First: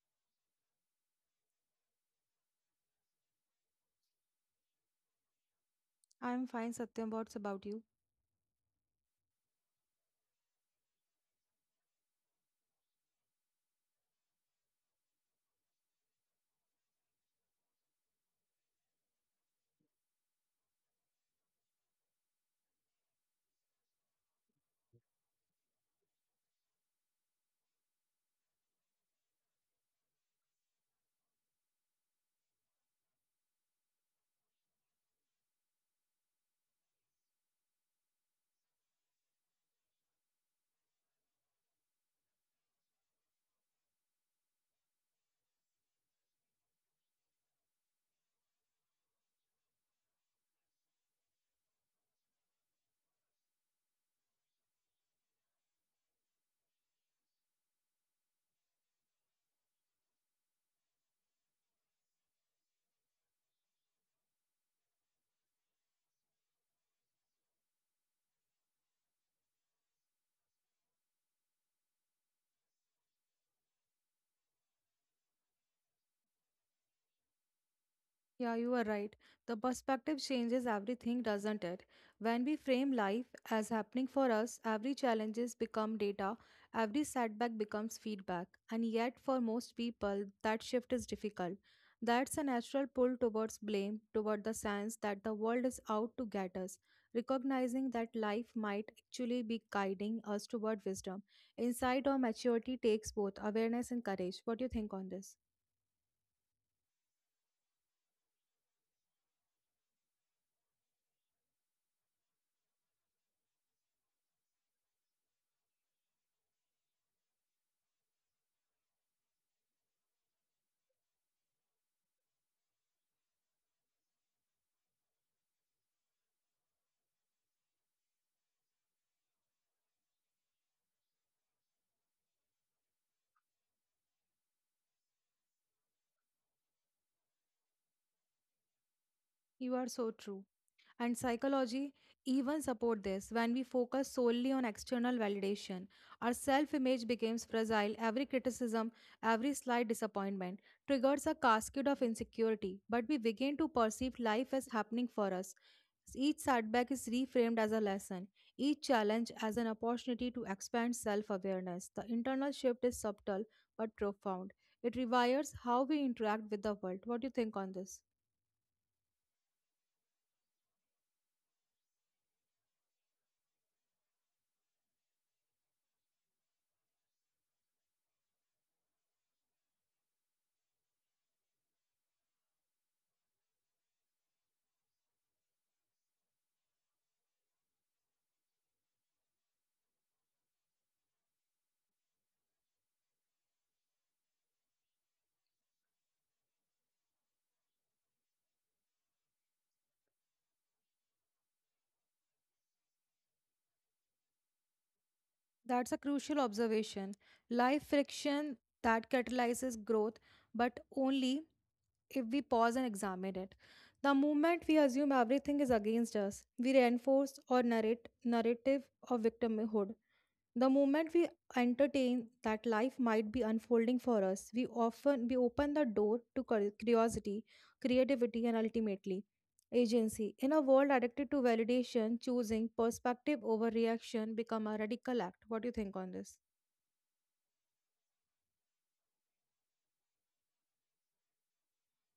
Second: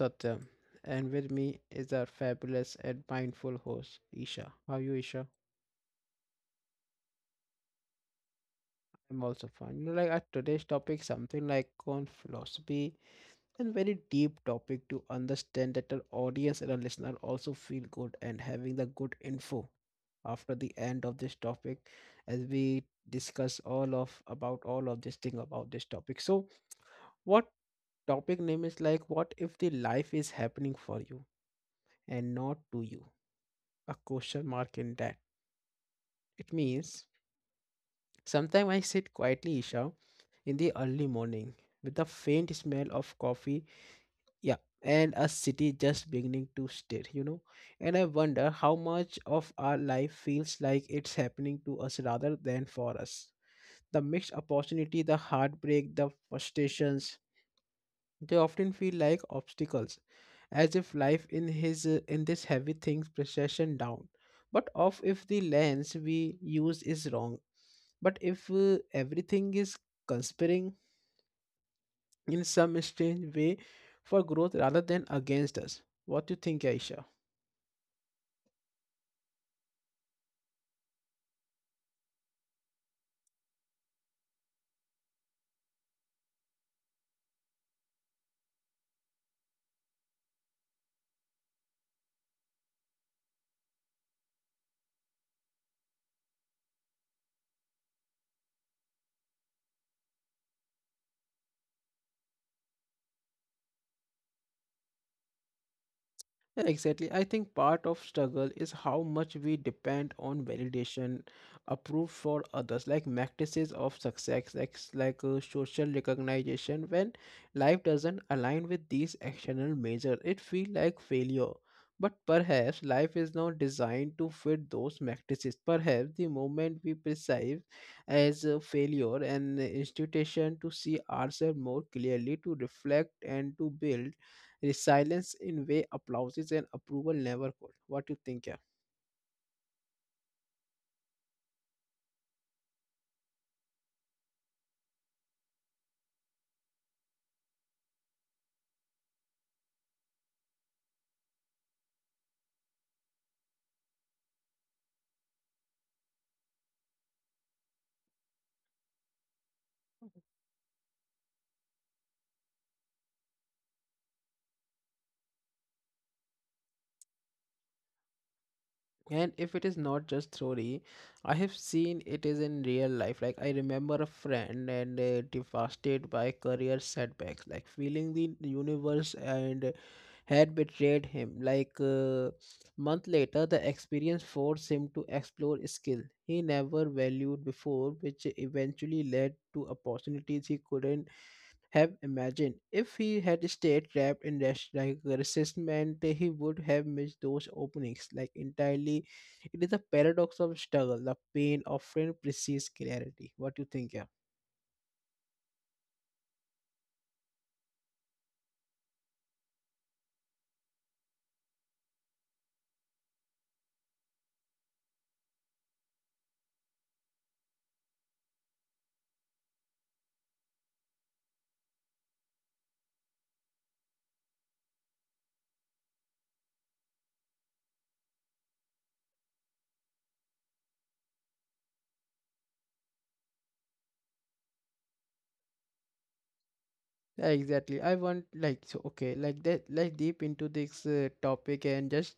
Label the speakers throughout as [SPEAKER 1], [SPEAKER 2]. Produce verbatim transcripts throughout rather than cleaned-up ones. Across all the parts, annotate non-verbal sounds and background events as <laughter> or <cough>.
[SPEAKER 1] Satyam and with me is our fabulous and mindful host Isha. How are you Isha?
[SPEAKER 2] I'm fine, Satyam. What's about you?
[SPEAKER 1] I'm also fine. You know, like our today's topic something like on philosophy and very deep topic to understand that our audience and our listener also feel good and having the good info after the end of this topic as we discuss all of about all of this thing about this topic. So what topic name is like what if the life is happening for you and not to you? A question mark in that. It means sometimes I sit quietly, Isha, in the early morning with the faint smell of coffee, yeah, and a city just beginning to stir, you know. And I wonder how much of our life feels like it's happening to us rather than for us. The mixed opportunity, the heartbreak, the frustrations, they often feel like obstacles, as if life in his uh, in this heavy things procession down. But of if the lens we use is wrong, but if uh, everything is conspiring in some strange way for growth rather than against us. What do you think, Aisha?
[SPEAKER 2] Yeah, you are right. The perspective changes everything, doesn't it? When we frame life as happening for us, every challenges become data, every setback becomes feedback. And yet for most people, that shift is difficult. That's a natural pull towards blame, toward the sense that the world is out to get us. Recognizing that life might actually be guiding us toward wisdom. Insight or maturity takes both awareness and courage. What do you think on this?
[SPEAKER 1] Yeah, exactly. I think part of struggle is how much we depend on validation approved for others, like matrices of success, like, s- like uh, social recognition. When life doesn't align with these external measures, it feels like failure. But perhaps life is not designed to fit those matrices. Perhaps the moment we perceive as a failure an institution to see ourselves more clearly, to reflect and to build resilience in way applauses and approval never could. What you think, yeah?
[SPEAKER 2] You are so true. And psychology even support this. When we focus solely on external validation, our self-image becomes fragile. Every criticism, every slight disappointment triggers a cascade of insecurity, but we begin to perceive life as happening for us. Each setback is reframed as a lesson, each challenge as an opportunity to expand self-awareness. The internal shift is subtle but profound. It rewires how we interact with the world. What do you think on this?
[SPEAKER 1] And if it is not just theory, I have seen it is in real life. Like I remember a friend and uh, devastated by career setbacks, like feeling the universe and had betrayed him. Like uh, month later, the experience forced him to explore skill he never valued before, which eventually led to opportunities he couldn't have imagined. If he had stayed trapped in rest like a resistment, he would have missed those openings like entirely. It is a paradox of struggle. The pain often precedes clarity. What do you think, yeah?
[SPEAKER 2] That's a crucial observation. Life friction that catalyzes growth, but only if we pause and examine it. The moment we assume everything is against us, we reinforce our narrate, narrative of victimhood. The moment we entertain that life might be unfolding for us, we often we open the door to cur- curiosity, creativity, and ultimately agency. In a world addicted to validation, choosing perspective over reaction become a radical act. What do you think on this?
[SPEAKER 1] Yeah, exactly. I want like so okay, like that like deep into this uh, topic and just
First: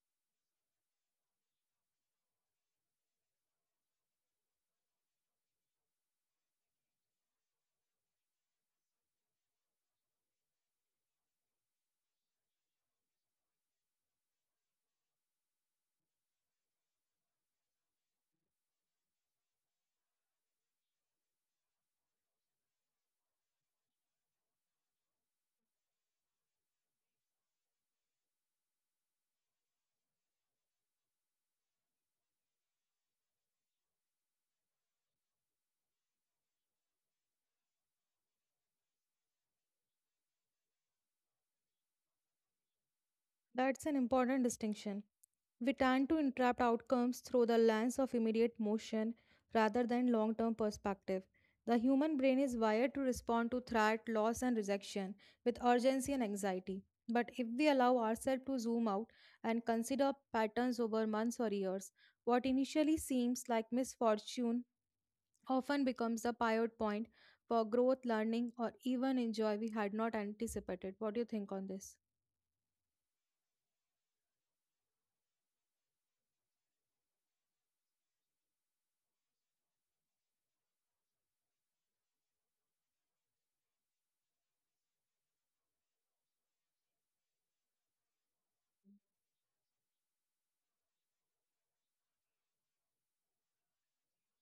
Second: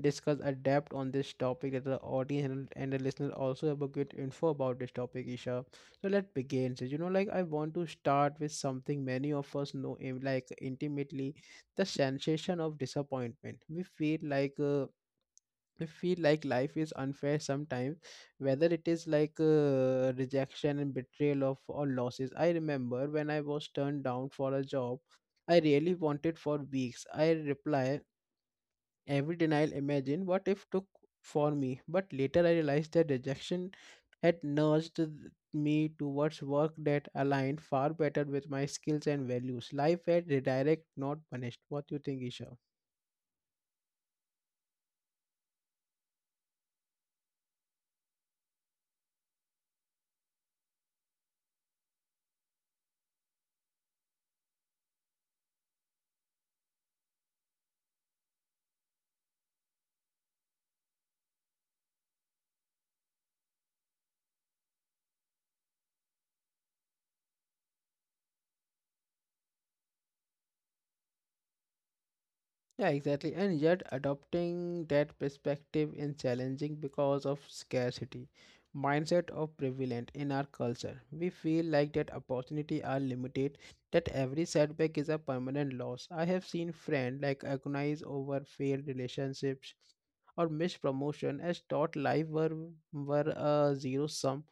[SPEAKER 1] discuss adapt on this topic that the audience and, and the listener also have a good info about this topic, Isha. So let's begin. So, you know, like I want to start with something many of us know eh, like intimately, the sensation of disappointment. We feel like uh, I feel like life is unfair sometimes, whether it is like uh, rejection and betrayal of or losses. I remember when I was turned down for a job I really wanted for weeks. I reply every denial. Imagine what if took for me, but later I realized that rejection had nudged th- me towards work that aligned far better with my skills and values. Life had redirect, not punished. What do you think, Isha?
[SPEAKER 2] That's an important distinction. We tend to interpret outcomes through the lens of immediate motion rather than long term perspective. The human brain is wired to respond to threat, loss, and rejection with urgency and anxiety. But if we allow ourselves to zoom out and consider patterns over months or years, what initially seems like misfortune often becomes the pivot point for growth, learning, or even in joy we had not anticipated. What do you think on this?
[SPEAKER 1] Yeah, exactly. And yet, adopting that perspective is challenging because of scarcity mindset of prevalent in our culture. We feel like that opportunity are limited, that every setback is a permanent loss. I have seen friends like agonize over failed relationships or missed promotion as thought life were were a zero sum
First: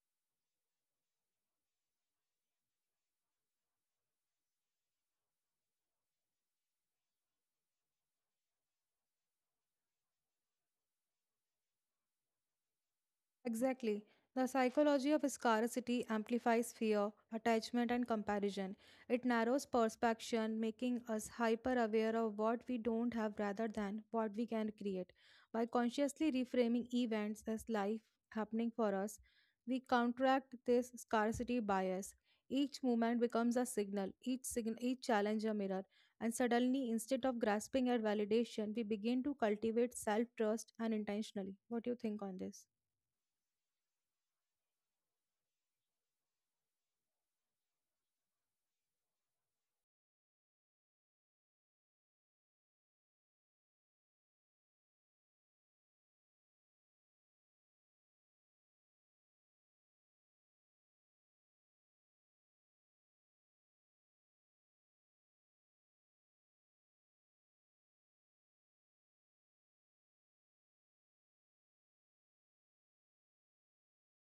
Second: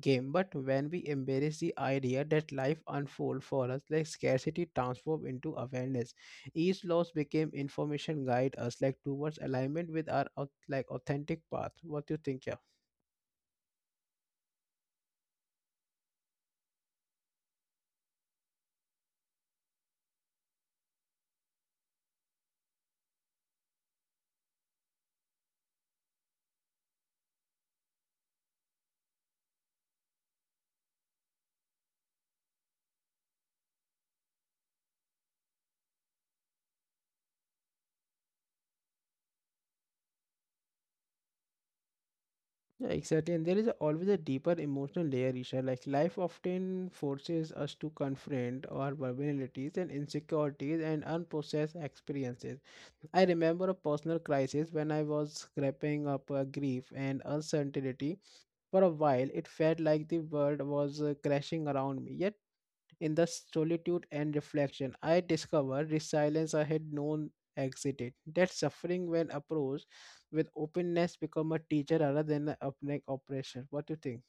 [SPEAKER 1] game. But when we embrace the idea that life unfolds for us, like scarcity transforms into awareness each loss became information guide us like towards alignment with our au- like authentic path. What do you think, yeah?
[SPEAKER 2] Exactly. The psychology of scarcity amplifies fear, attachment, and comparison. It narrows perception, making us hyper aware of what we don't have rather than what we can create. By consciously reframing events as life happening for us, we counteract this scarcity bias. Each moment becomes a signal, each, signal, each challenge a mirror, and suddenly, instead of grasping at validation, we begin to cultivate self trust and intentionally. What do you think on this?
[SPEAKER 1] Yeah, exactly. And there is a- always a deeper emotional layer, Isha. Like life often forces us to confront our vulnerabilities and insecurities and unprocessed experiences. I remember a personal crisis when I was grappling up a grief and uncertainty for a while. It felt like the world was uh, crashing around me. Yet in the solitude and reflection, I discovered resilience I had known exited. That suffering, when approached with openness, become a teacher rather than an oppressive oppression. What do you think?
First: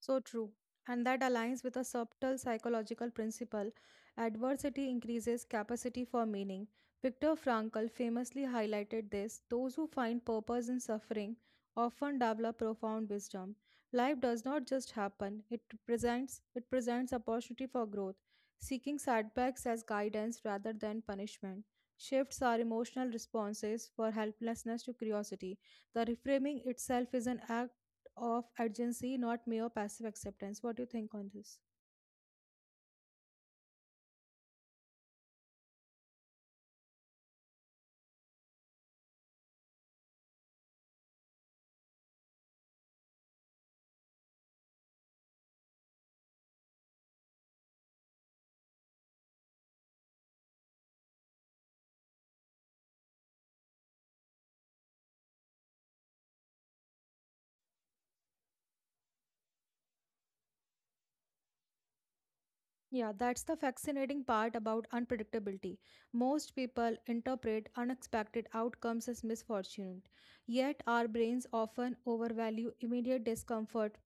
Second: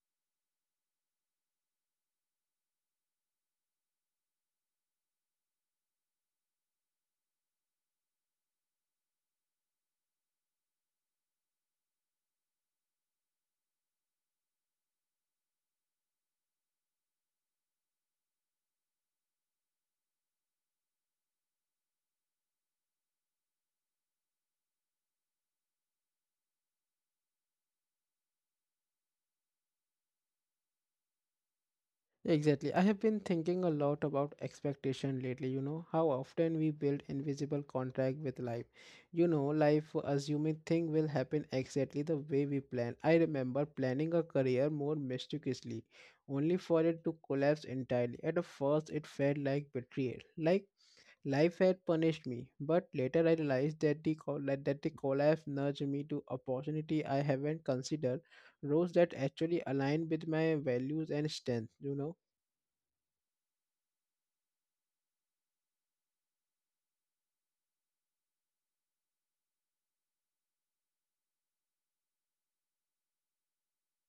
[SPEAKER 2] So true. And that aligns with a subtle psychological principle adversity increases capacity for meaning. Viktor Frankl famously highlighted this those who find purpose in suffering often develop profound wisdom. Life does not just happen, it presents, it presents opportunity for growth. Seeking setbacks as guidance rather than punishment shifts our emotional responses for helplessness to curiosity. The reframing itself is an act of urgency, not mere passive acceptance. What do you think on this?
[SPEAKER 1] Exactly. I have been thinking a lot about expectation lately. You know how often we build invisible contract with life. You know, life assuming thing will happen exactly the way we plan. I remember planning a career more mysticisly, only for it to collapse entirely. At the first, it felt like betrayal, like life had punished me, but later I realized that the col- that that the collapse nudged me to opportunity I haven't considered, roles that actually aligned with my values and strength. You know.
[SPEAKER 2] Yeah, that's the fascinating part about unpredictability. Most people interpret unexpected outcomes as misfortune, yet our brains often overvalue immediate discomfort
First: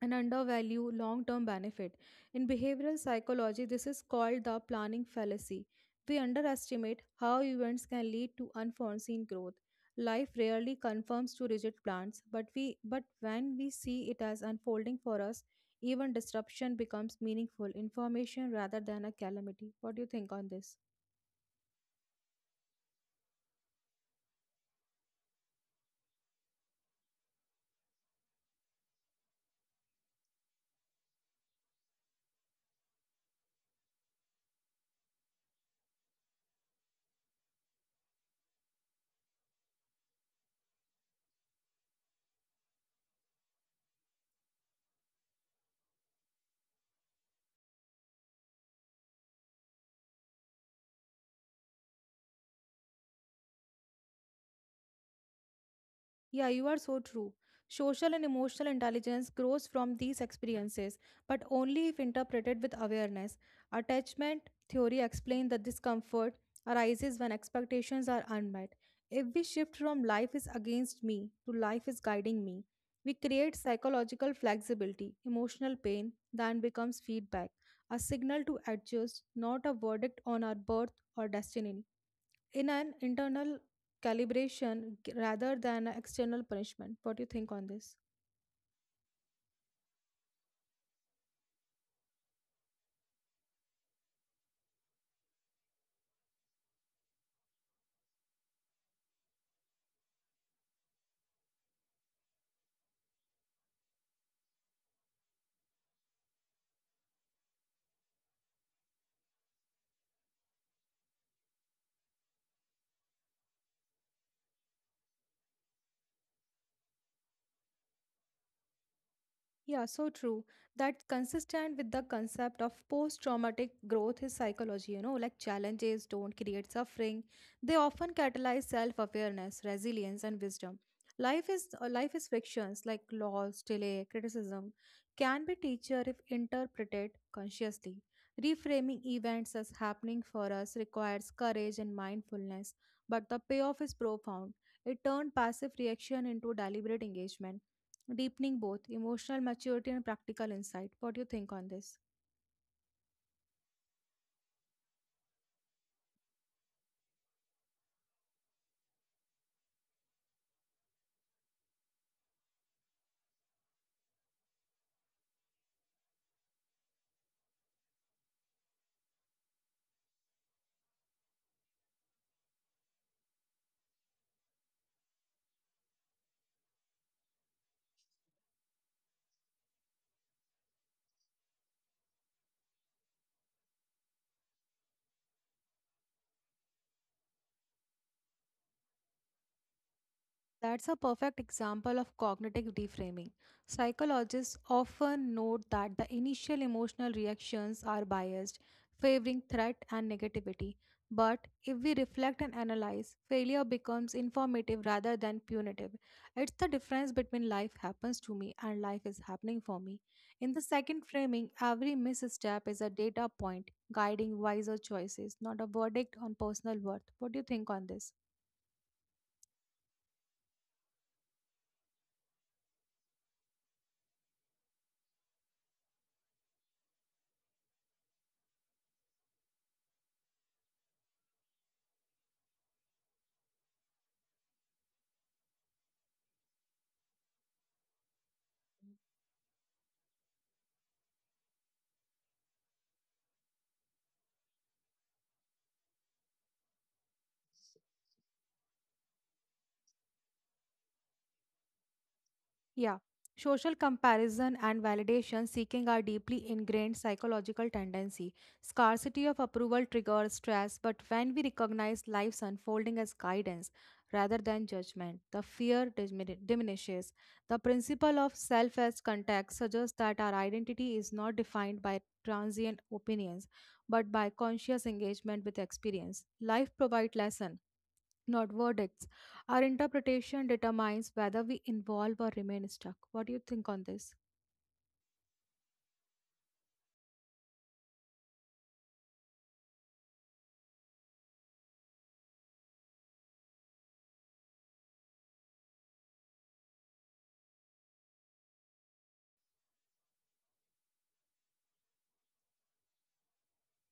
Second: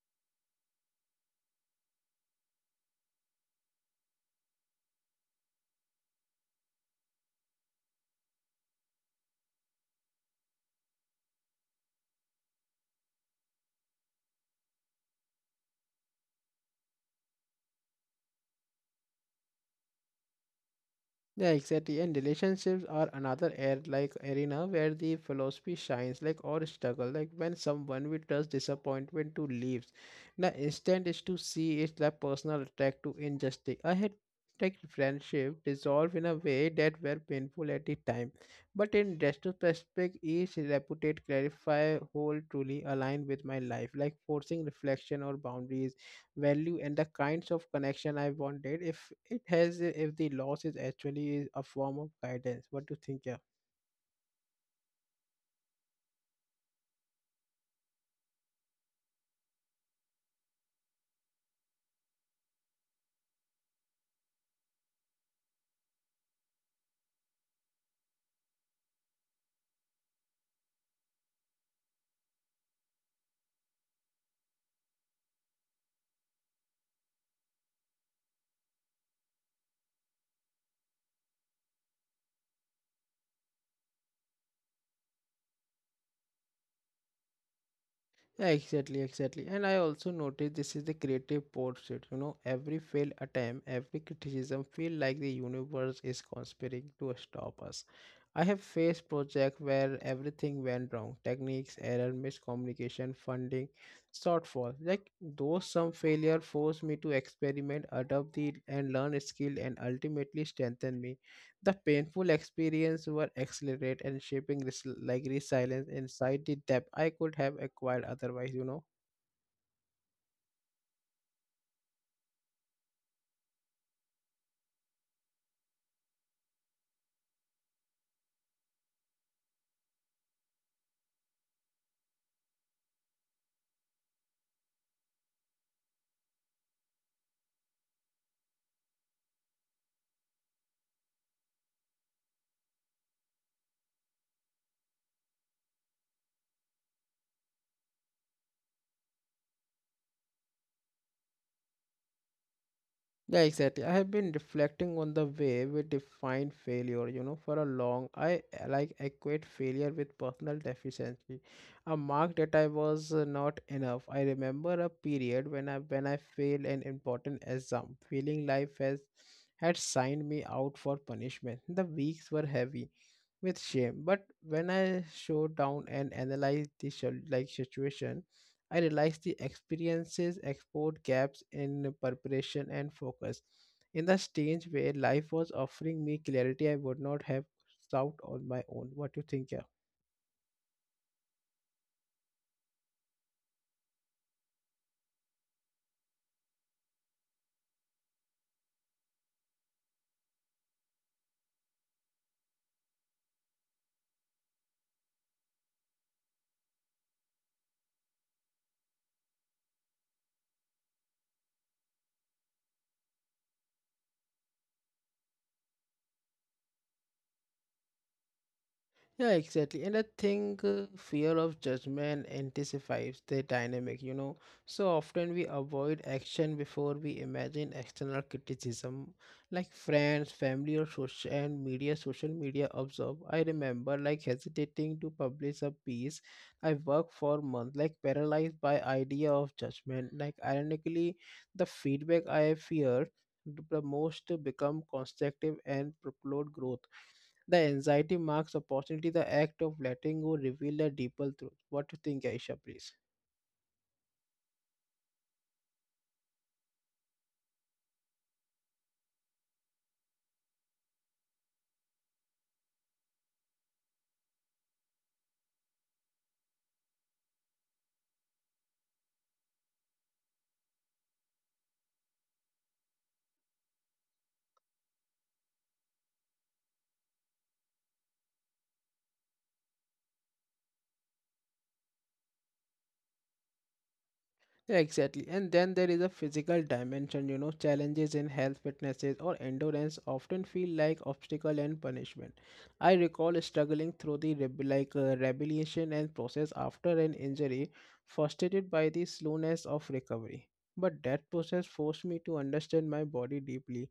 [SPEAKER 2] and undervalue long term benefit. In behavioral psychology, this is called the planning fallacy. We underestimate how events can lead to unforeseen growth. Life rarely conforms to rigid plans, but we but when we see it as unfolding for us, even disruption becomes meaningful information rather than a calamity. What do you think on this?
[SPEAKER 1] Yeah, exactly. And relationships are another air like arena where the philosophy shines, like or struggle. Like when someone we trust disappointment to leaves. The instant is to see it's the personal attack to injustice. I had like friendship dissolve in a way that were painful at the time. But in retrospect, each reputed clarify whole truly aligned with my life, like forcing reflection or boundaries value and the kinds of connection I wanted. If it has, if the loss is actually a form of guidance. What do you think, yeah?
[SPEAKER 2] Yeah, you are so true. Social and emotional intelligence grows from these experiences, but only if interpreted with awareness. Attachment theory explains that discomfort arises when expectations are unmet. If we shift from life is against me to life is guiding me, we create psychological flexibility. Emotional pain then becomes feedback, a signal to adjust, not a verdict on our birth or destiny in an internal calibration g- rather than an external punishment. What do you think on this?
[SPEAKER 1] Yeah, exactly, exactly. And I also noticed this is the creative portrait. You know, every failed attempt, every criticism feel like the universe is conspiring to stop us. I have faced project where everything went wrong. Techniques, error, miscommunication, funding, shortfall. Like those some failure forced me to experiment, adapt the and learn skill and ultimately strengthen me. The painful experience were accelerate and shaping this like resilience inside the depth I could have acquired otherwise, you know.
[SPEAKER 2] Yeah, so true. That's consistent with the concept of post-traumatic growth is psychology, you know, like challenges don't create suffering. They often catalyze self-awareness, resilience, and wisdom. Life is uh, life is frictions like loss, delay, criticism can be teacher if interpreted consciously. Reframing events as happening for us requires courage and mindfulness, but the payoff is profound. It turned passive reaction into deliberate engagement deepening both emotional maturity and practical insight. What do you think on this?
[SPEAKER 1] Yeah, exactly. I have been reflecting on the way we define failure, you know, for a long I uh, like equate failure with personal deficiency. A mark that I was uh, not enough. I remember a period when I when I failed an important exam, feeling life has had signed me out for punishment. The weeks were heavy with shame, but when I showed down and analyzed the sol- like situation I realized the experiences export gaps in preparation and focus. In the stage where life was offering me clarity I would not have sought on my own. What do you think, yeah?
[SPEAKER 2] That's a perfect example of cognitive reframing. Psychologists often note that the initial emotional reactions are biased, favoring threat and negativity. But if we reflect and analyze, failure becomes informative rather than punitive. It's the difference between life happens to me and life is happening for me. In the second framing, every misstep is a data point guiding wiser choices, not a verdict on personal worth. What do you think on this?
[SPEAKER 1] Yeah, exactly. And I think uh, fear of judgment anticipates the dynamic, you know. So often we avoid action before we imagine external criticism, like friends, family, or social and media. Social media observe. I remember like hesitating to publish a piece. I worked for months, like paralyzed by idea of judgment. Like ironically, the feedback I feared the most become constructive and propelled growth the anxiety marks opportunity, the act of letting go reveal a deeper truth. What do you think, Aisha, please?
[SPEAKER 2] Yeah. Social comparison and validation seeking are deeply ingrained psychological tendency. Scarcity of approval triggers stress, but when we recognize life's unfolding as guidance rather than judgment, the fear dimin- diminishes. The principle of self as context suggests that our identity is not defined by transient opinions, but by conscious engagement with experience. Life provides lesson not verdicts our interpretation determines whether we involve or remain stuck. What do you think on this?
[SPEAKER 1] Yeah, exactly. And then there is a physical dimension, you know, challenges in health, fitnesses, or endurance often feel like obstacle and punishment. I recall struggling through the reb- like uh, rehabilitation and process after an injury, frustrated by the slowness of recovery. But that process forced me to understand my body deeply,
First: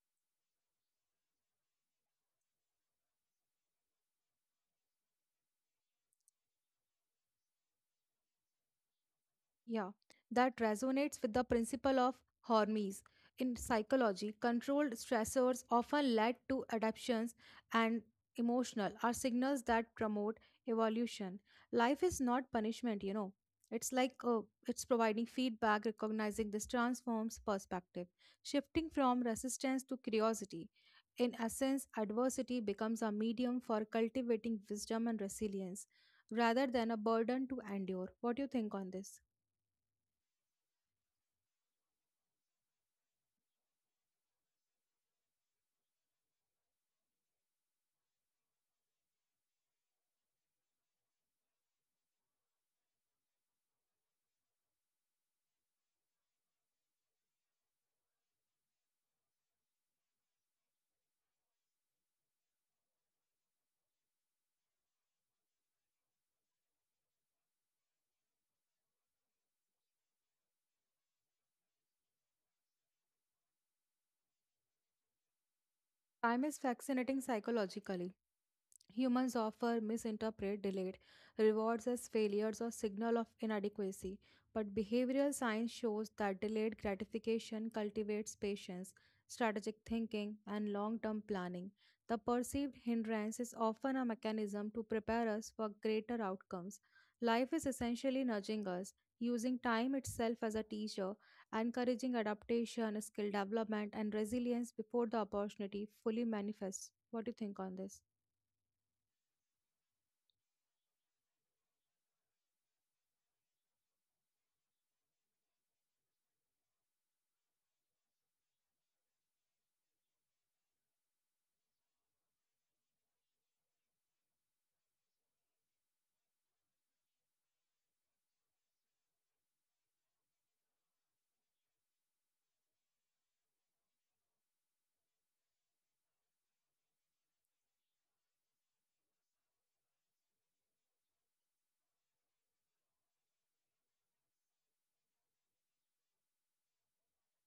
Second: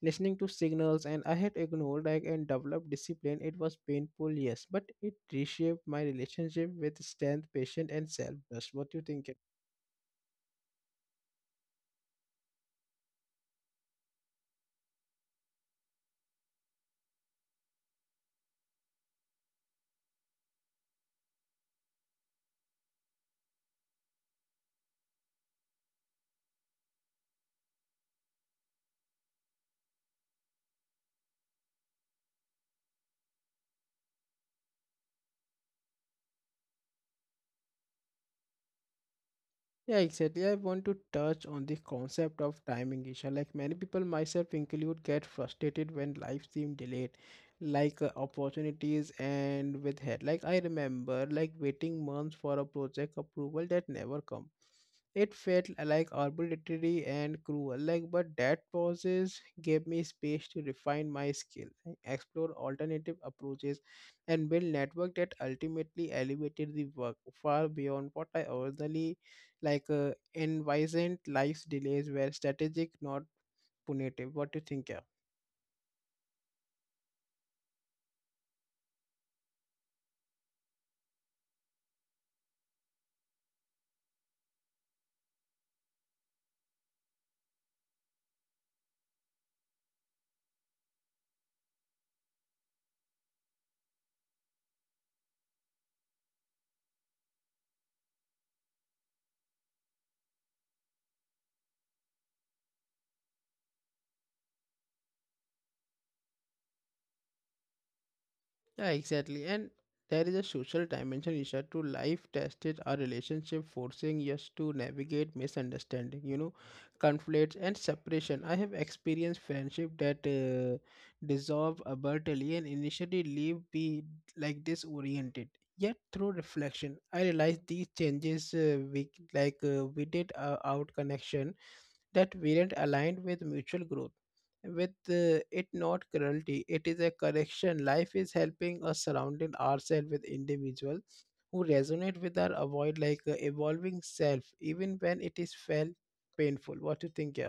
[SPEAKER 1] listening to signals, and I had ignored like and developed discipline. It was painful, yes, but it reshaped my relationship with strength, patience, and self-trust. What do you think?
[SPEAKER 2] Yeah, that resonates with the principle of Hormesis. In psychology, controlled stressors often lead to adaptations and emotional are signals that promote evolution. Life is not punishment, you know. It's like uh, it's providing feedback, recognizing this transforms perspective, shifting from resistance to curiosity. In essence, adversity becomes a medium for cultivating wisdom and resilience rather than a burden to endure. What do you think on this?
[SPEAKER 1] Yeah, exactly. I want to touch on the concept of timing, Isha. Like many people, myself include, get frustrated when life seems delayed, like uh, opportunities and with head. Like I remember, like waiting months for a project approval that never come. It felt like arbitrary and cruel. Like, but that pauses gave me space to refine my skill, like, explore alternative approaches, and build network that ultimately elevated the work far beyond what I originally like uh, envisaged life's delays were strategic, not punitive. What do you think? Yeah.
[SPEAKER 2] Time is fascinating psychologically. Humans often misinterpret delayed rewards as failures or signal of inadequacy, but behavioral science shows that delayed gratification cultivates patience, strategic thinking, and long-term planning. The perceived hindrance is often a mechanism to prepare us for greater outcomes. Life is essentially nudging us, using time itself as a teacher, encouraging adaptation, skill development, and resilience before the opportunity fully manifests. What do you think on this?
[SPEAKER 1] Yeah, exactly. And there is a social dimension issue to life tested our relationship, forcing us to navigate misunderstanding, you know, conflicts and separation. I have experienced friendship that uh, dissolve abruptly and initially leave me like disoriented. Yet through reflection, I realized these changes uh, we like uh, we did uh, out connection that weren't aligned with mutual growth. With uh, it not cruelty, it is a correction. Life is helping us surrounding ourselves with individuals who resonate with our avoid like uh, evolving self, even when it is felt painful. What do you think, yeah?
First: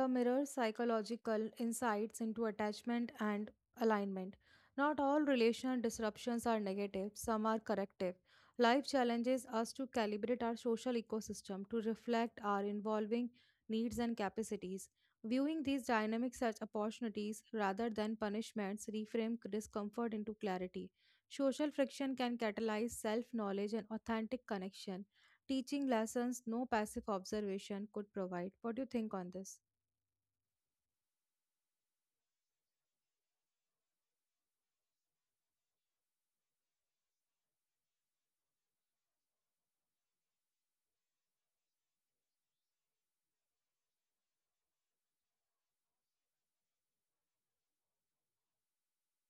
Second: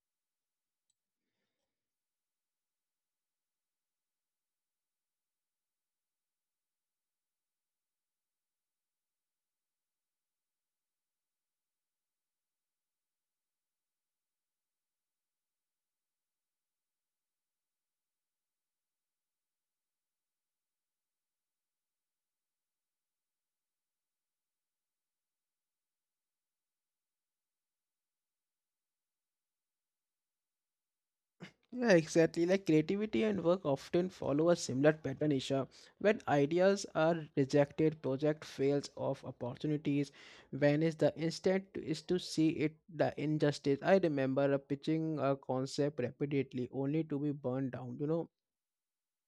[SPEAKER 2] The mirror psychological insights into attachment and alignment. Not all relational disruptions are negative, some are corrective. Life challenges us to calibrate our social ecosystem to reflect our evolving needs and capacities. Viewing these dynamics as opportunities rather than punishments reframe discomfort into clarity. Social friction can catalyze self knowledge and authentic connection, teaching lessons no passive observation could provide. What do you think on this?
[SPEAKER 1] Yeah, exactly. Like creativity and work often follow a similar pattern, Isha. When ideas are rejected, project fails of opportunities vanish. The instinct is to see it the injustice. I remember uh, pitching a concept repeatedly only to be burned down. You know,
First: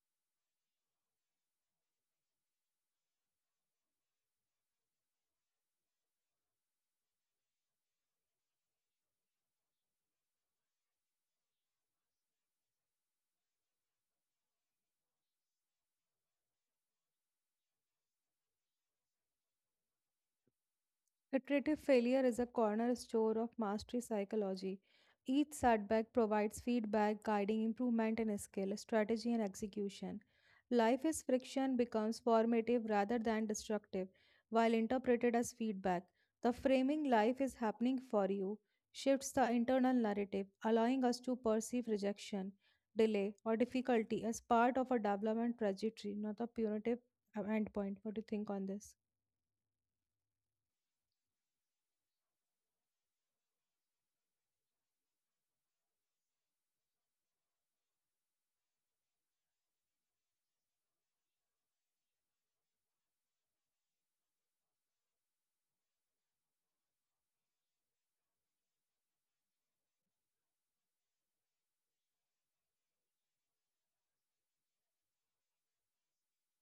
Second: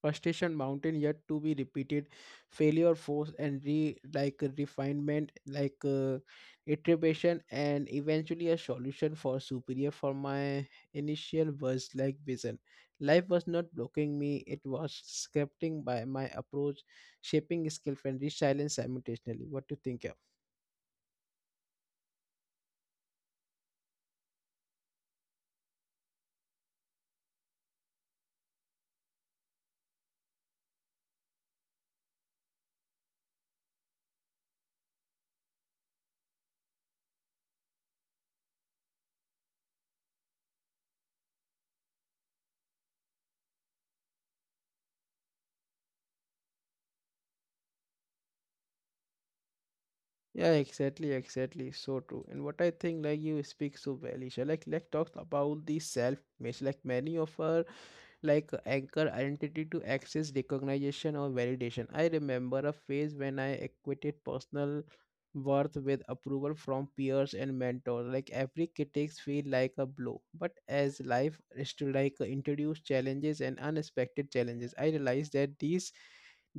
[SPEAKER 1] frustration mountain yet to be repeated failure force and re like refinement like uh, iteration and eventually a solution for superior for my initial was like vision life was not blocking me it was scripting by my approach shaping skill and resilience simultaneously what do you think of
[SPEAKER 2] Iterative failure is a cornerstone of mastery psychology. Each setback provides feedback, guiding improvement in skill, strategy, and execution. Life is friction becomes formative rather than destructive, while interpreted as feedback. The framing life is happening for you shifts the internal narrative, allowing us to perceive rejection, delay, or difficulty as part of a development trajectory, not a punitive uh, endpoint. What do you think on this?
[SPEAKER 1] yeah, exactly, exactly. So true. And what I think, like you speak so well, Isha. Like, like talks about the self image. Like many of us like anchor identity to access recognition or validation. I remember a phase when I equated personal worth with approval from peers and mentors. Like every critics feel like a blow. But as life is to like introduce challenges and unexpected challenges, I realized that these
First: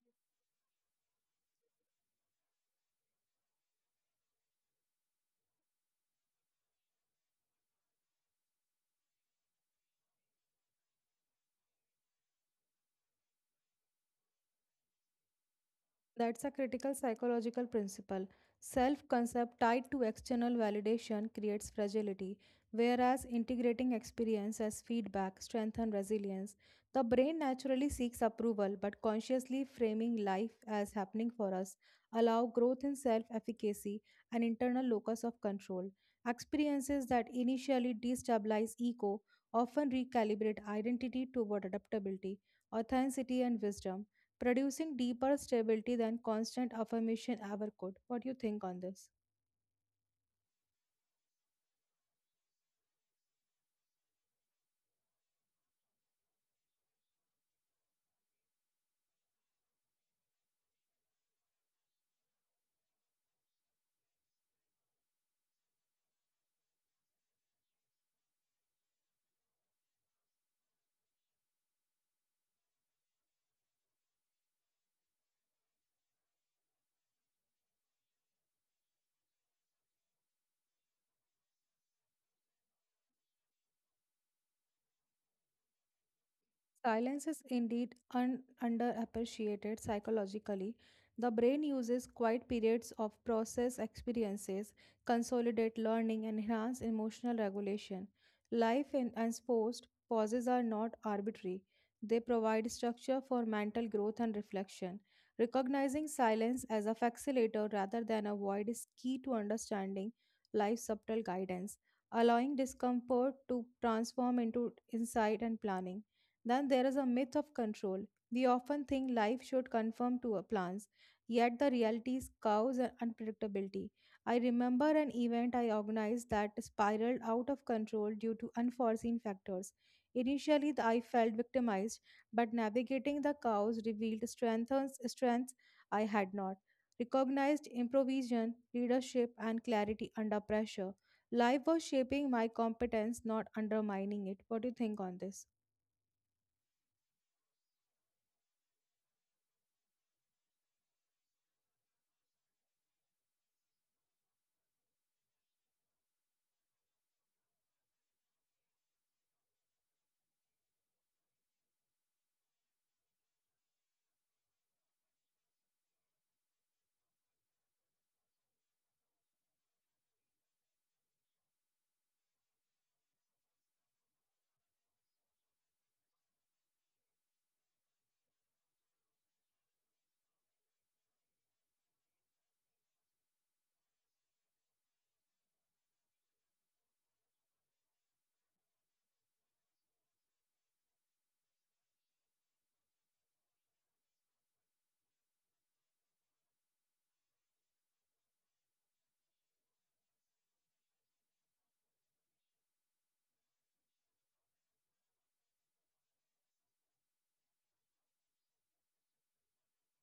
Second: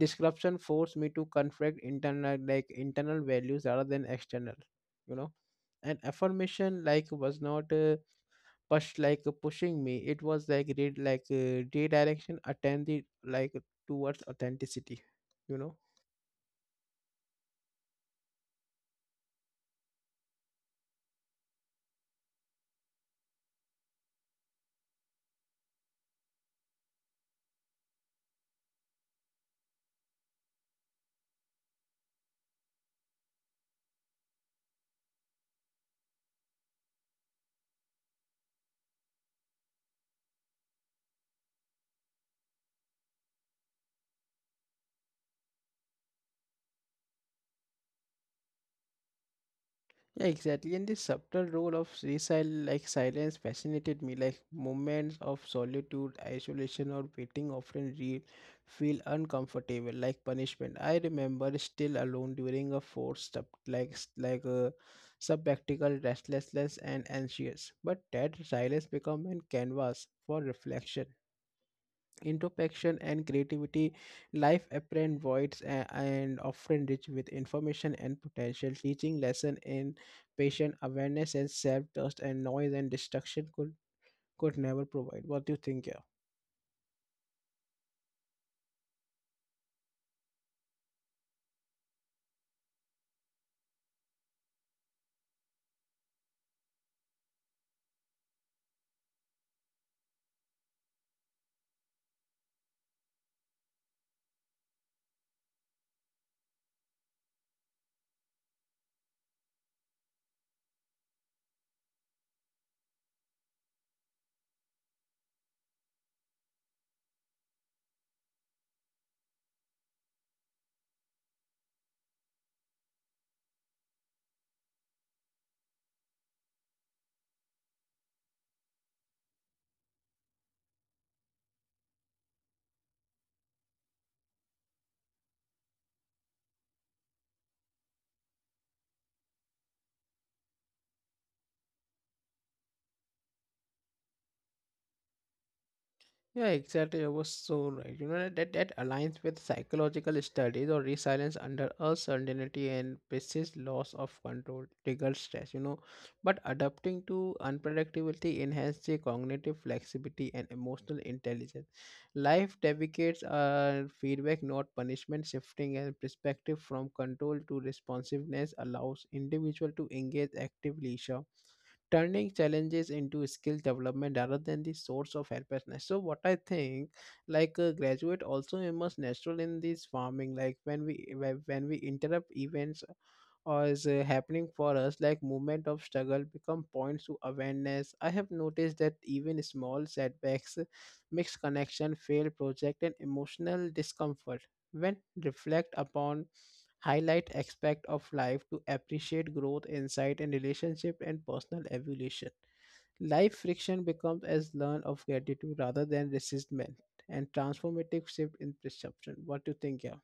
[SPEAKER 1] disruption forced me to confront internal like internal values rather than external. You know, and affirmation like was not. Uh, push like uh, pushing me, it was like re- like uh, redirection attended like towards authenticity you know
[SPEAKER 2] That's a critical psychological principle. Self concept tied to external validation creates fragility, whereas integrating experience as feedback strengthens resilience. The brain naturally seeks approval, but consciously framing life as happening for us allow growth in self efficacy and internal locus of control. Experiences that initially destabilize ego often recalibrate identity toward adaptability, authenticity, and wisdom producing deeper stability than constant affirmation ever could. What do you think on this?
[SPEAKER 1] yeah, exactly. And the subtle role of resil like silence fascinated me, like moments of solitude, isolation, or waiting often re- feel uncomfortable like punishment. I remember still alone during a forced up like s- like a subactical restlessness and anxious, but that silence become a canvas for reflection, introspection, and creativity. Life apparent voids a- and often rich with information and potential teaching lesson in patient awareness and self-trust, and noise and destruction could could never provide. What do you think, yeah?
[SPEAKER 2] Silence is indeed un- underappreciated psychologically. The brain uses quiet periods of process experiences, consolidate learning, and enhance emotional regulation. Life in enforced pauses are not arbitrary. They provide structure for mental growth and reflection. Recognizing silence as a facilitator rather than a void is key to understanding life's subtle guidance, allowing discomfort to transform into insight and planning. Then there is a myth of control. We often think life should conform to our plans, yet the reality is chaos and unpredictability. I remember an event I organized that spiraled out of control due to unforeseen factors. Initially, th- I felt victimized, but navigating the chaos revealed strengthens strengths I had not. Recognized improvisation, leadership, and clarity under pressure. Life was shaping my competence, not undermining it. What do you think on this?
[SPEAKER 1] Yeah, exactly. I was so right. You know that that aligns with psychological studies or resilience under uncertainty and persists loss of control triggers stress. You know, but adapting to unpredictability enhances the cognitive flexibility and emotional intelligence. Life advocates are feedback, not punishment. Shifting and perspective from control to responsiveness allows individual to engage actively. Sure, turning challenges into skill development rather than the source of helplessness. So what I think, like a graduate also immerse natural in this farming, like when we when when we interrupt events or is uh, happening for us, like movement of struggle become points to awareness. I have noticed that even small setbacks, mixed connection, failed project, and emotional discomfort when reflect upon highlight aspect of life to appreciate growth, insight, and relationship and personal evolution. Life friction becomes as learn of gratitude rather than resistment and transformative shift in perception. What do you think, yeah?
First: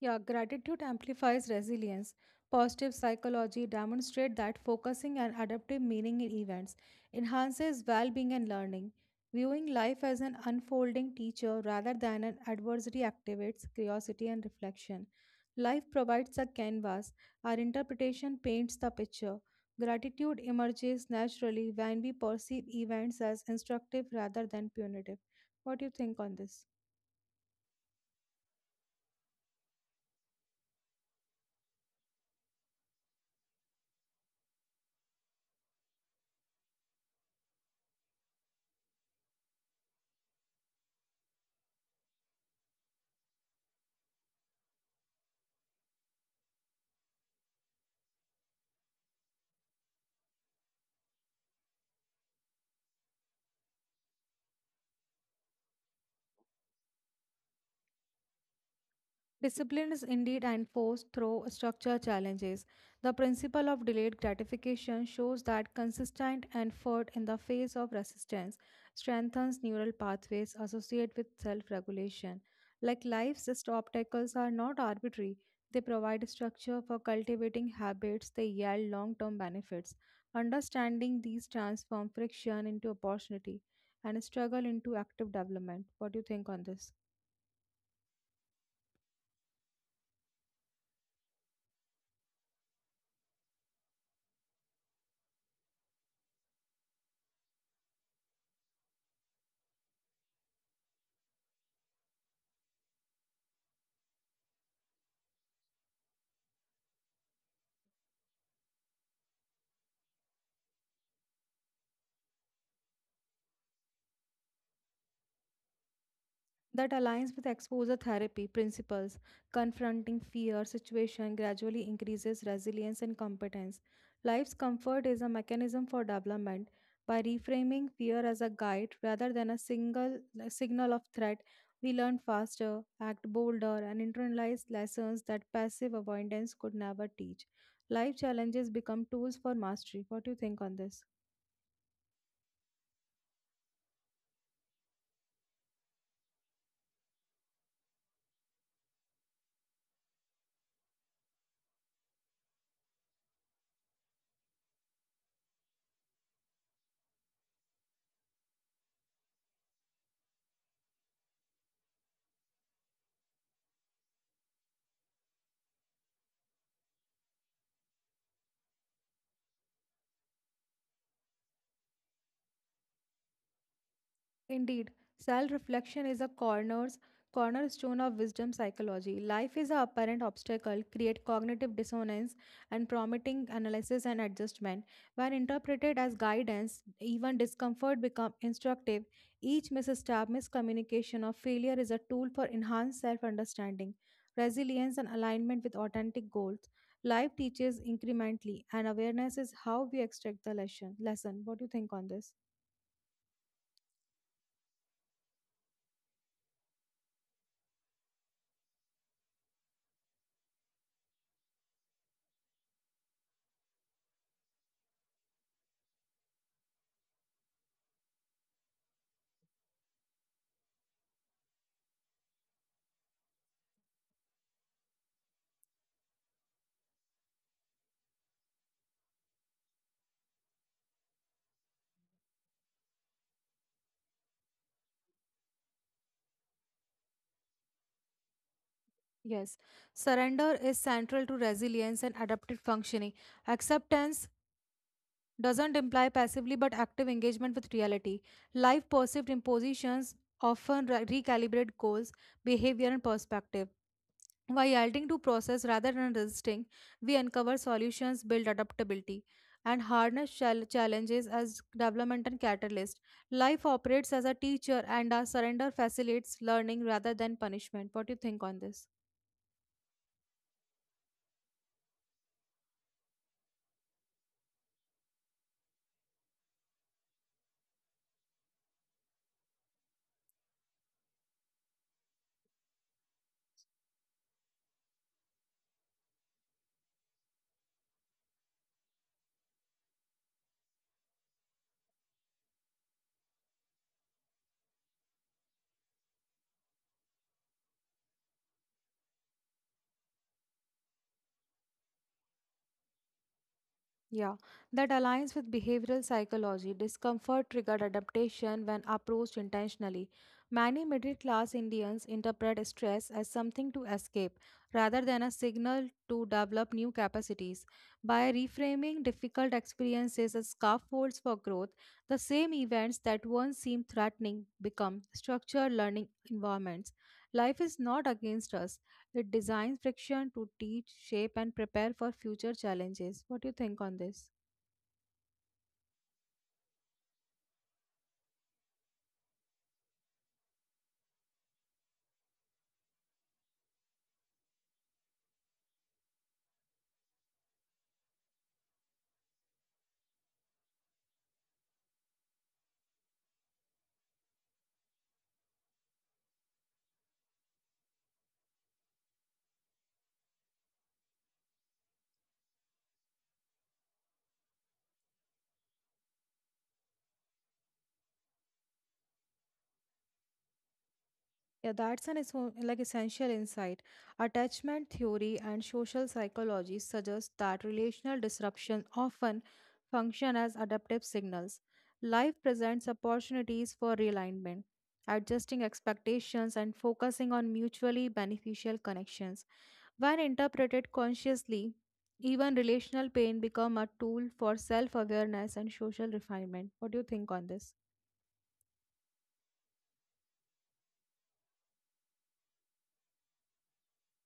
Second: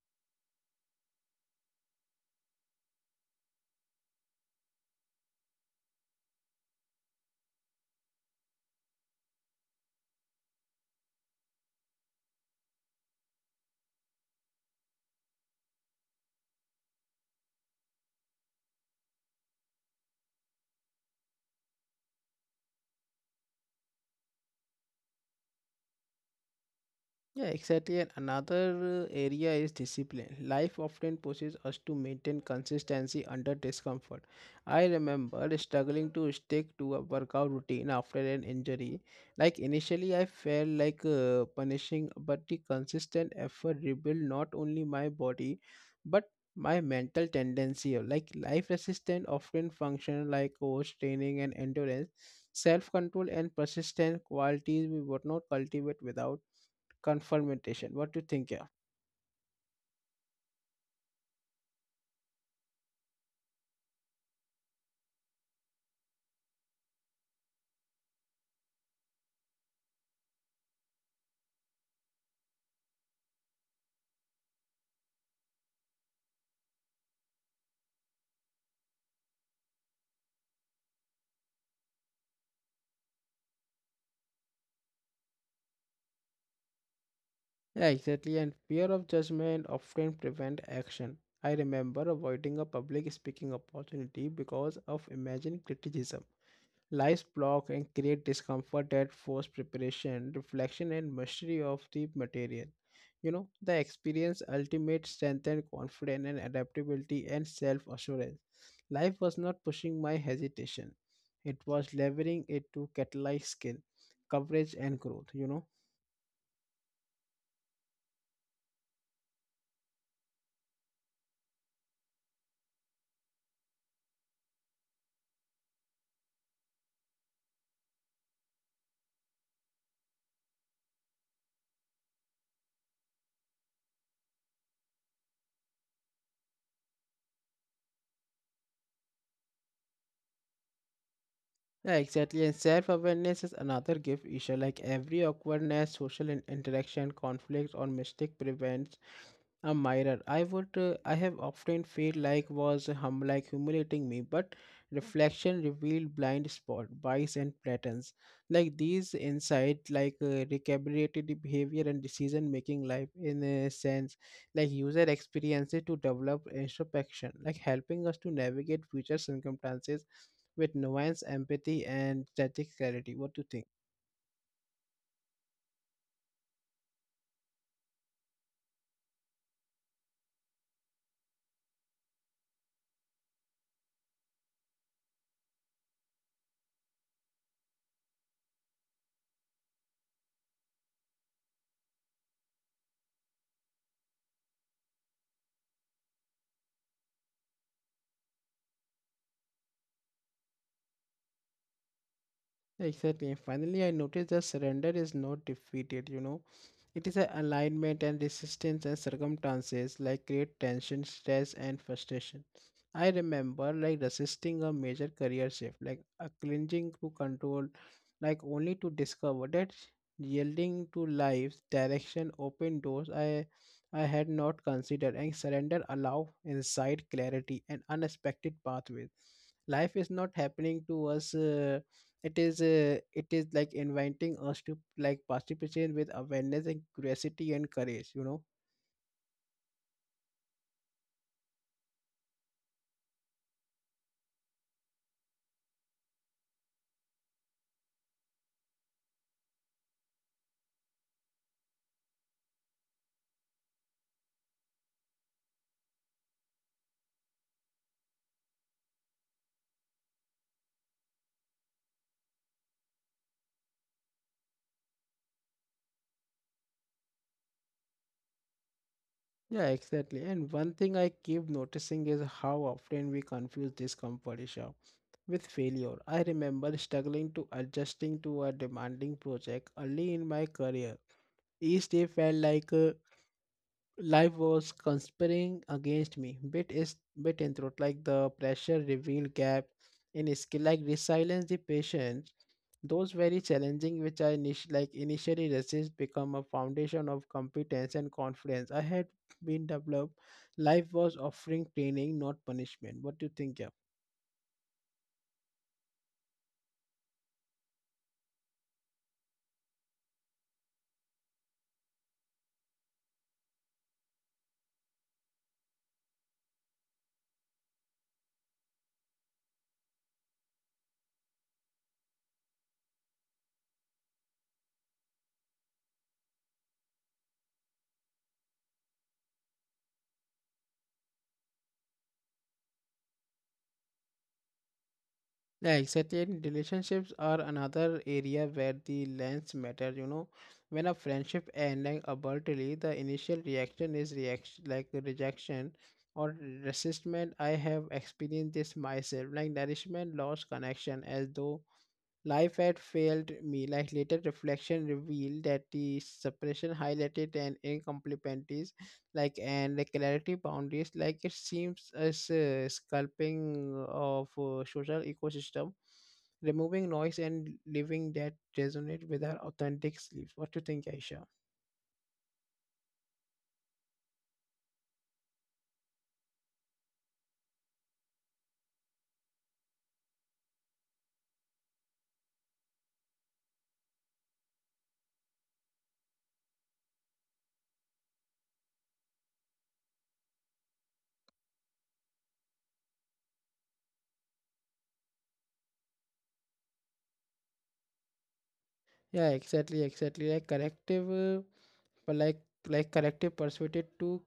[SPEAKER 2] Yeah, gratitude amplifies resilience. Positive psychology demonstrates that focusing and adaptive meaning in events enhances well-being and learning. Viewing life as an unfolding teacher rather than an adversary activates curiosity and reflection. Life provides a canvas, our interpretation paints the picture. Gratitude emerges naturally when we perceive events as instructive rather than punitive. What do you think on this?
[SPEAKER 1] Yeah, exactly. And another uh, area is discipline. Life often pushes us to maintain consistency under discomfort. I remember struggling to stick to a workout routine after an injury. Like initially, I felt like uh, punishing, but the consistent effort rebuilt not only my body, but my mental tendency. Like life resistance often function like coach training and endurance, self control and persistence qualities we would not cultivate without confrontation. What do you think? Yeah,
[SPEAKER 2] Discipline is indeed enforced through structure challenges. The principle of delayed gratification shows that consistent effort in the face of resistance strengthens neural pathways associated with self regulation. Like life's just obstacles are not arbitrary, they provide structure for cultivating habits that yield long term benefits. Understanding these transform friction into opportunity and struggle into active development. What do you think on this?
[SPEAKER 1] yeah, exactly. And fear of judgment often prevent action. I remember avoiding a public speaking opportunity because of imagined criticism. Lies block and create discomfort that force preparation, reflection, and mastery of the material. You know, the experience ultimate strength and confidence and adaptability and self-assurance. Life was not pushing my hesitation. It was leveraging it to catalyze skill, coverage, and growth, you know.
[SPEAKER 2] That aligns with exposure therapy principles. Confronting fear situation gradually increases resilience and competence. Life's comfort is a mechanism for development. By reframing fear as a guide rather than a single a signal of threat, we learn faster, act bolder, and internalize lessons that passive avoidance could never teach. Life challenges become tools for mastery. What do you think on this?
[SPEAKER 1] Yeah, exactly. And self awareness is another gift issue. Like every awkwardness, social in- interaction, conflict, or mistake prevents a mirror. I would uh, I have often felt like was hum like humiliating me, but reflection revealed blind spot, bias and patterns. Like these insight like uh, recalibrated the behavior and decision making life in a sense, like user experiences to develop introspection, like helping us to navigate future circumstances with nuance, empathy and strategic clarity. What do you think?
[SPEAKER 2] Indeed, self reflection is a corners, cornerstone of wisdom psychology. Life is an apparent obstacle, create cognitive dissonance, and prompting analysis and adjustment. When interpreted as guidance, even discomfort become instructive. Each misstep, miscommunication, or failure is a tool for enhanced self understanding, resilience, and alignment with authentic goals. Life teaches incrementally, and awareness is how we extract the lesson. Lesson. What do you think on this?
[SPEAKER 1] Exactly. And finally, I noticed that surrender is not defeated, you know. It is an alignment and resistance and circumstances like create tension, stress, and frustration. I remember like resisting a major career shift, like a clinging to control, like only to discover that yielding to life's direction open doors I I had not considered, and surrender allow insight, clarity, and unexpected pathways. Life is not happening to us. uh, it is uh, it is like inviting us to like participate with awareness and curiosity and courage you know
[SPEAKER 2] Yes, surrender is central to resilience and adaptive functioning. Acceptance doesn't imply passively but active engagement with reality. Life perceived impositions often re- recalibrate goals, behavior, and perspective. By yielding to process rather than resisting, we uncover solutions, build adaptability, and harness chal- challenges as development and catalyst. Life operates as a teacher, and our surrender facilitates learning rather than punishment. What do you think on this?
[SPEAKER 1] Yeah, exactly. And one thing I keep noticing is how often we confuse discomfort, Isha, with failure. I remember struggling to adjusting to a demanding project early in my career. Each day felt like a life was conspiring against me, bit is bit in throat, like the pressure revealed gap in skill, like resilience, the patience. Those very challenging, which I init- like initially resist, become a foundation of competence and confidence I had been developed. Life was offering training, not punishment. What do you think, yeah?
[SPEAKER 2] Yeah, that aligns with behavioral psychology. Discomfort triggered adaptation when approached intentionally. Many middle class Indians interpret stress as something to escape rather than a signal to develop new capacities. By reframing difficult experiences as scaffolds for growth, the same events that once seemed threatening become structured learning environments. Life is not against us, it designs friction to teach, shape, and prepare for future challenges. What do you think on this?
[SPEAKER 1] Yeah, exactly. And relationships are another area where the lens matter. You know, when a friendship ending abruptly, the initial reaction is reaction like rejection or resistance. I have experienced this myself, like nourishment lost connection, as though life had failed me. Like later reflection revealed that the suppression highlighted an incompletencies, like and the clarity boundaries. Like it seems as a sculpting of uh, social ecosystem, removing noise and living that resonate with our authentic selves. What do you think, Aisha?
[SPEAKER 2] Yeah, that's an esso- like essential insight. Attachment theory and social psychology suggest that relational disruption often function as adaptive signals. Life presents opportunities for realignment, adjusting expectations and focusing on mutually beneficial connections. When interpreted consciously, even relational pain become a tool for self-awareness and social refinement. What do you think on this?
[SPEAKER 1] Yeah, exactly, exactly. Like corrective. uh, but like like collective persuaded to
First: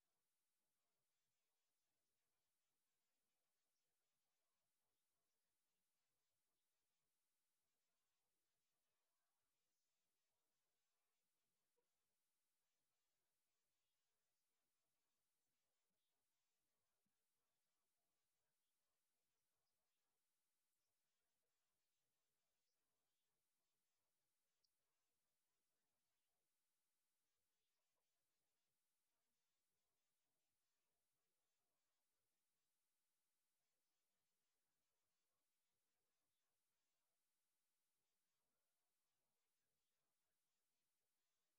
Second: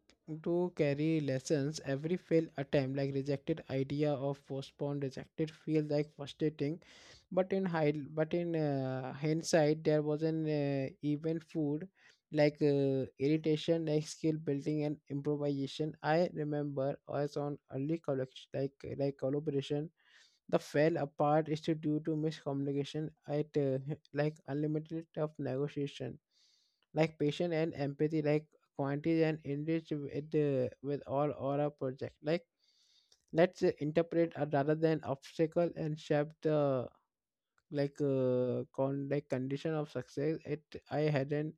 [SPEAKER 1] to carry lessons. Every failed attempt, like rejected idea of postponed rejected, feels like frustrating, but in hind but in uh, hindsight there was an uh, even food, like uh, irritation, like skill building and improvisation. I remember I was on early collection, like like collaboration the fell apart is due to miscommunication at uh, like unlimited of negotiation, like patience and empathy, like quantity and enrich with the with all aura project. Like let's say interpret uh, rather than obstacle and shape the like uh, con like condition of success. It I hadn't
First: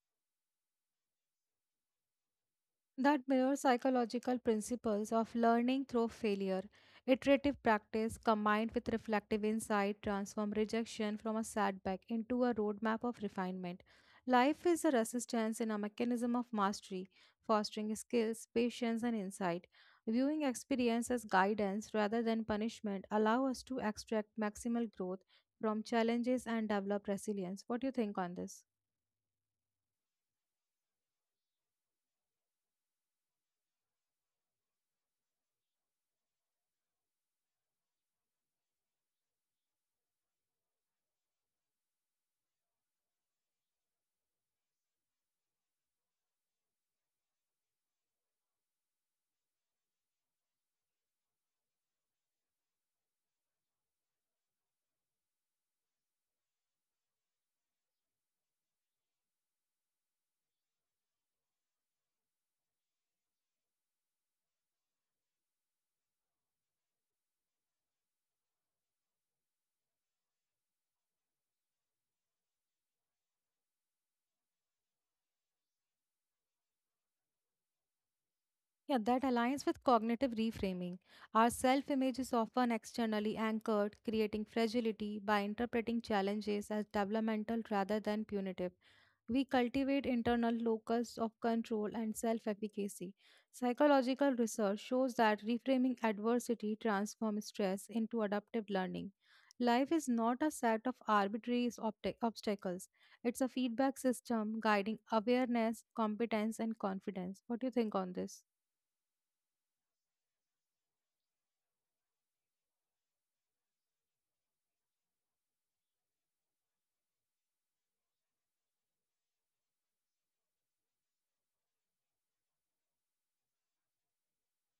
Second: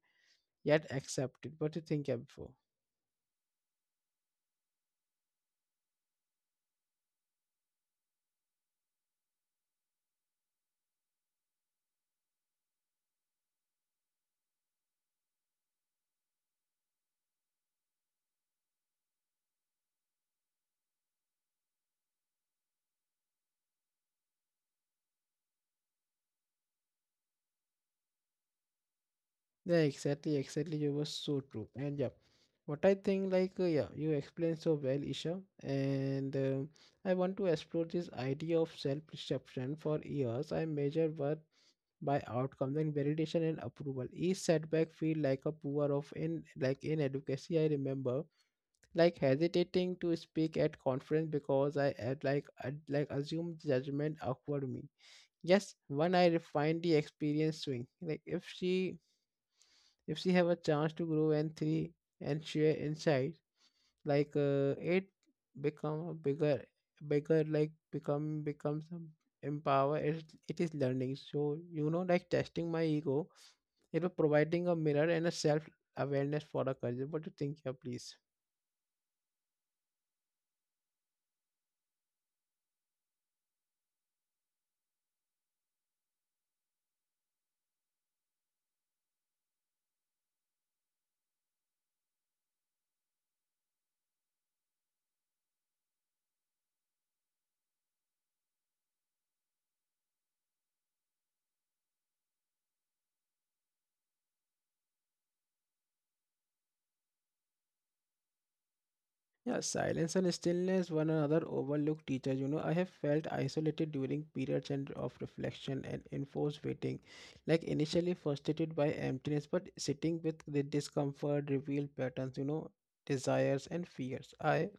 [SPEAKER 1] yet accepted. What do you think, yeah, before?
[SPEAKER 2] That mirror psychological principles of learning through failure. Iterative practice combined with reflective insight transform rejection from a setback into a roadmap of refinement. Life is a resistance and a mechanism of mastery, fostering skills, patience, and insight. Viewing experience as guidance rather than punishment allow us to extract maximal growth from challenges and develop resilience. What do you think on this?
[SPEAKER 1] Yeah, exactly, exactly. You were so true. And yeah, what I think, like, uh, yeah, you explained so well, Isha. And um I want to explore this idea of self perception for years. I measure worth by outcomes and validation and approval. Each setback feel like a poor of in like in advocacy. I remember like hesitating to speak at conference because I had like I'd, like assumed judgment awkward me. Yes, when I refine the experience swing, like if she if she have a chance to grow and three and share insights, like uh, it become a bigger, bigger, like become becomes a empower. It, it is learning. So you know, like testing my ego, it was providing a mirror and a self awareness for a culture. What do you think here, please?
[SPEAKER 2] Yeah, that aligns with cognitive reframing. Our self image is often externally anchored, creating fragility by interpreting challenges as developmental rather than punitive. We cultivate internal locus of control and self efficacy. Psychological research shows that reframing adversity transforms stress into adaptive learning. Life is not a set of arbitrary obta- obstacles, it's a feedback system guiding awareness, competence, and confidence. What do you think on this?
[SPEAKER 1] Yeah, silence and stillness, one another overlooked teachers. You know, I have felt isolated during periods and of reflection and enforced waiting, like initially frustrated by emptiness, but sitting with the discomfort, revealed patterns, you know, desires and fears. I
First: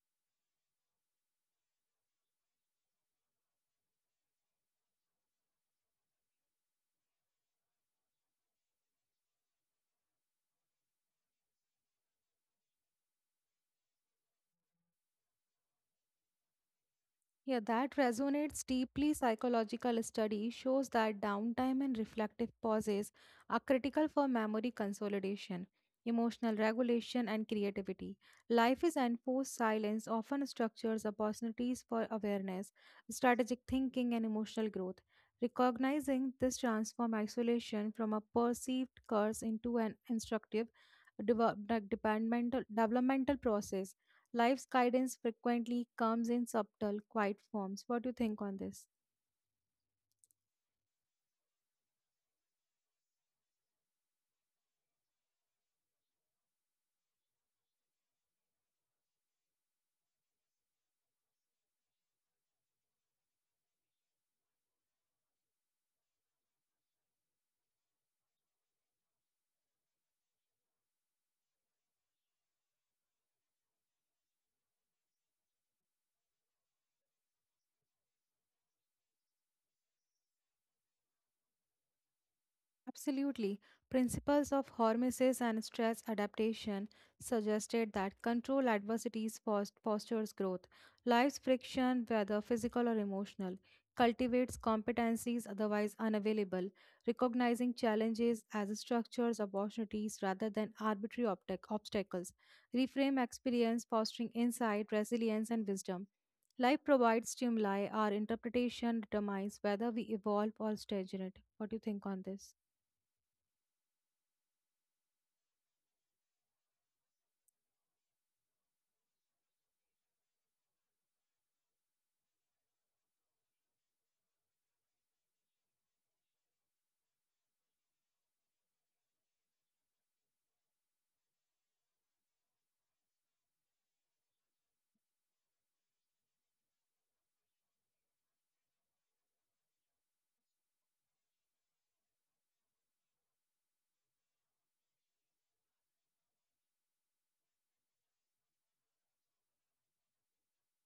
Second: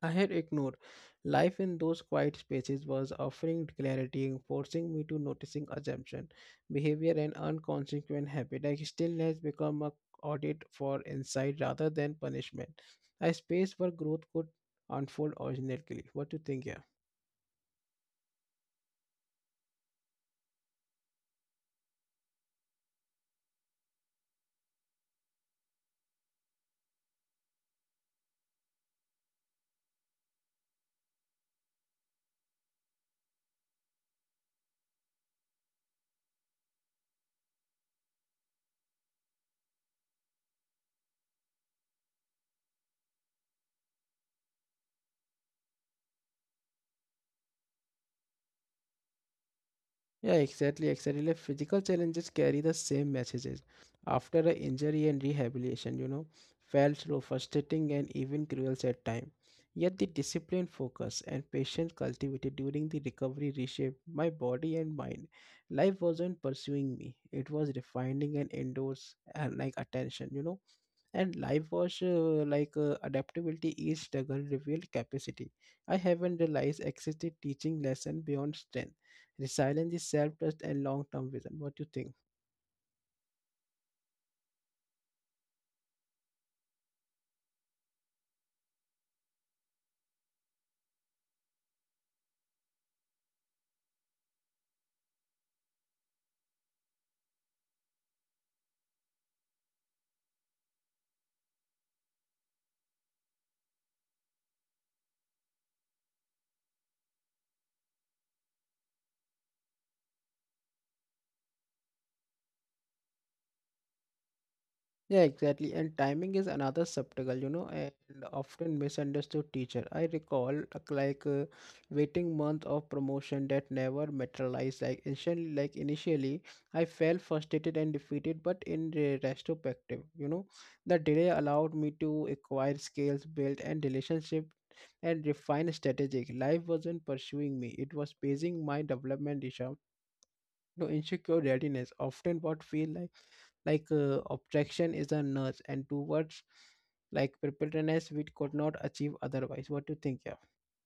[SPEAKER 1] I had ignored. Life in those quiet spaces was offering clarity, forcing me to noticing assumption, behavior, and unconsequent habit. I Still, has become a audit for insight rather than punishment. A space where growth could unfold organically. What do you think, yeah?
[SPEAKER 2] Yeah, that resonates deeply. Psychological study shows that downtime and reflective pauses are critical for memory consolidation, emotional regulation, and creativity. Life is enforced silence often structures opportunities for awareness, strategic thinking, and emotional growth. Recognizing this transforms isolation from a perceived curse into an instructive develop- developmental developmental process. Life's guidance frequently comes in subtle, quiet forms. What do you think on this?
[SPEAKER 1] Yeah, exactly, exactly. Like physical challenges carry the same messages. After an injury and rehabilitation, you know, felt slow, frustrating, and even cruel at times. Yet the discipline, focus, and patience cultivated during the recovery reshaped my body and mind. Life wasn't pursuing me; it was refining and endures and like attention. You know, and live wash uh, like uh, adaptability is struggle revealed capacity I haven't realized existed, teaching lesson beyond strength, resilience is self-trust and long-term vision. What do you think?
[SPEAKER 2] Absolutely. Principles of hormesis and stress adaptation suggested that control adversities fos- fosters growth. Life's friction, whether physical or emotional, cultivates competencies otherwise unavailable, recognizing challenges as structures of opportunities rather than arbitrary obtac- obstacles. Reframe experience, fostering insight, resilience, and wisdom. Life provides stimuli, our interpretation determines whether we evolve or stagnate. What do you think on this?
[SPEAKER 1] Yeah, exactly. And timing is another subtle, you know, and often misunderstood teacher. I recall uh, like uh, waiting month of promotion that never materialized. Like initially, like initially, I felt frustrated and defeated. But in re- retrospective, you know, the delay allowed me to acquire skills, build and relationship, and refine strategic. Life wasn't pursuing me; it was pacing my development. Disha, you know, insecure readiness often what feel like like uh, objection is a nurse, and towards like preparedness we could not achieve otherwise. What do you think, yeah?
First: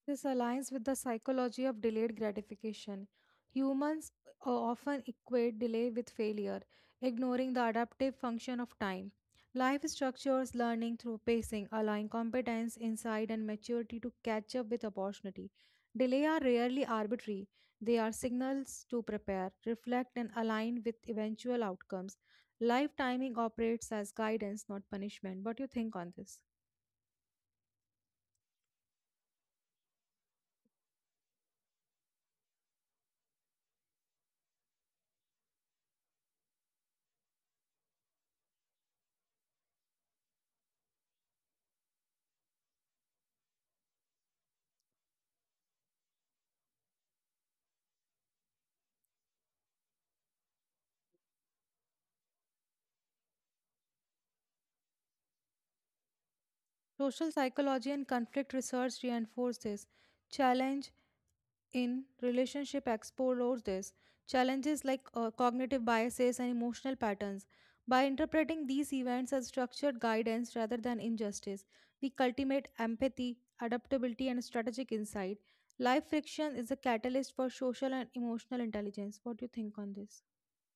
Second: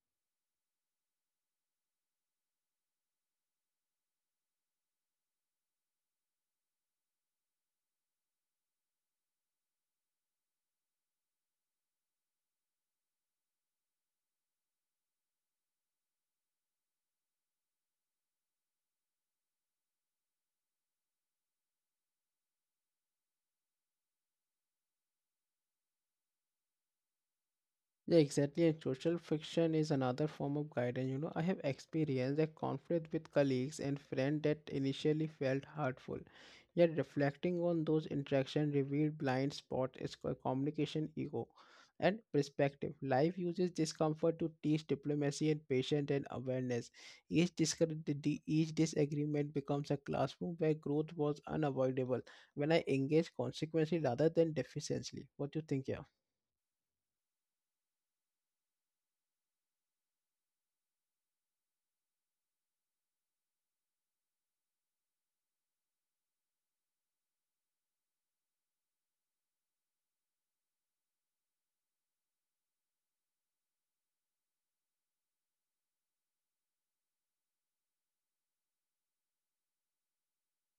[SPEAKER 2] This aligns with the psychology of delayed gratification. Humans o- often equate delay with failure, ignoring the adaptive function of time. Life structures learning through pacing, allowing competence, insight, and maturity to catch up with opportunity. Delay are rarely arbitrary. They are signals to prepare, reflect, and align with eventual outcomes. Life timing operates as guidance, not punishment. What do you think on this?
[SPEAKER 1] Yeah, exactly. And social friction is another form of guidance. You know, I have experienced a conflict with colleagues and friends that initially felt hurtful. Yet reflecting on those interactions revealed blind spots, is co- communication ego and perspective. Life uses discomfort to teach diplomacy and patience and awareness. Each, discre- the- the- each disagreement becomes a classroom where growth was unavoidable when I engage consequently rather than deficiently. What do you think, yeah?
[SPEAKER 2] Social psychology and conflict research reinforce this. Challenge in relationship explores this. Challenges like uh, cognitive biases and emotional patterns. By interpreting these events as structured guidance rather than injustice, we cultivate empathy, adaptability, and strategic insight. Life friction is a catalyst for social and emotional intelligence. What do you think on this?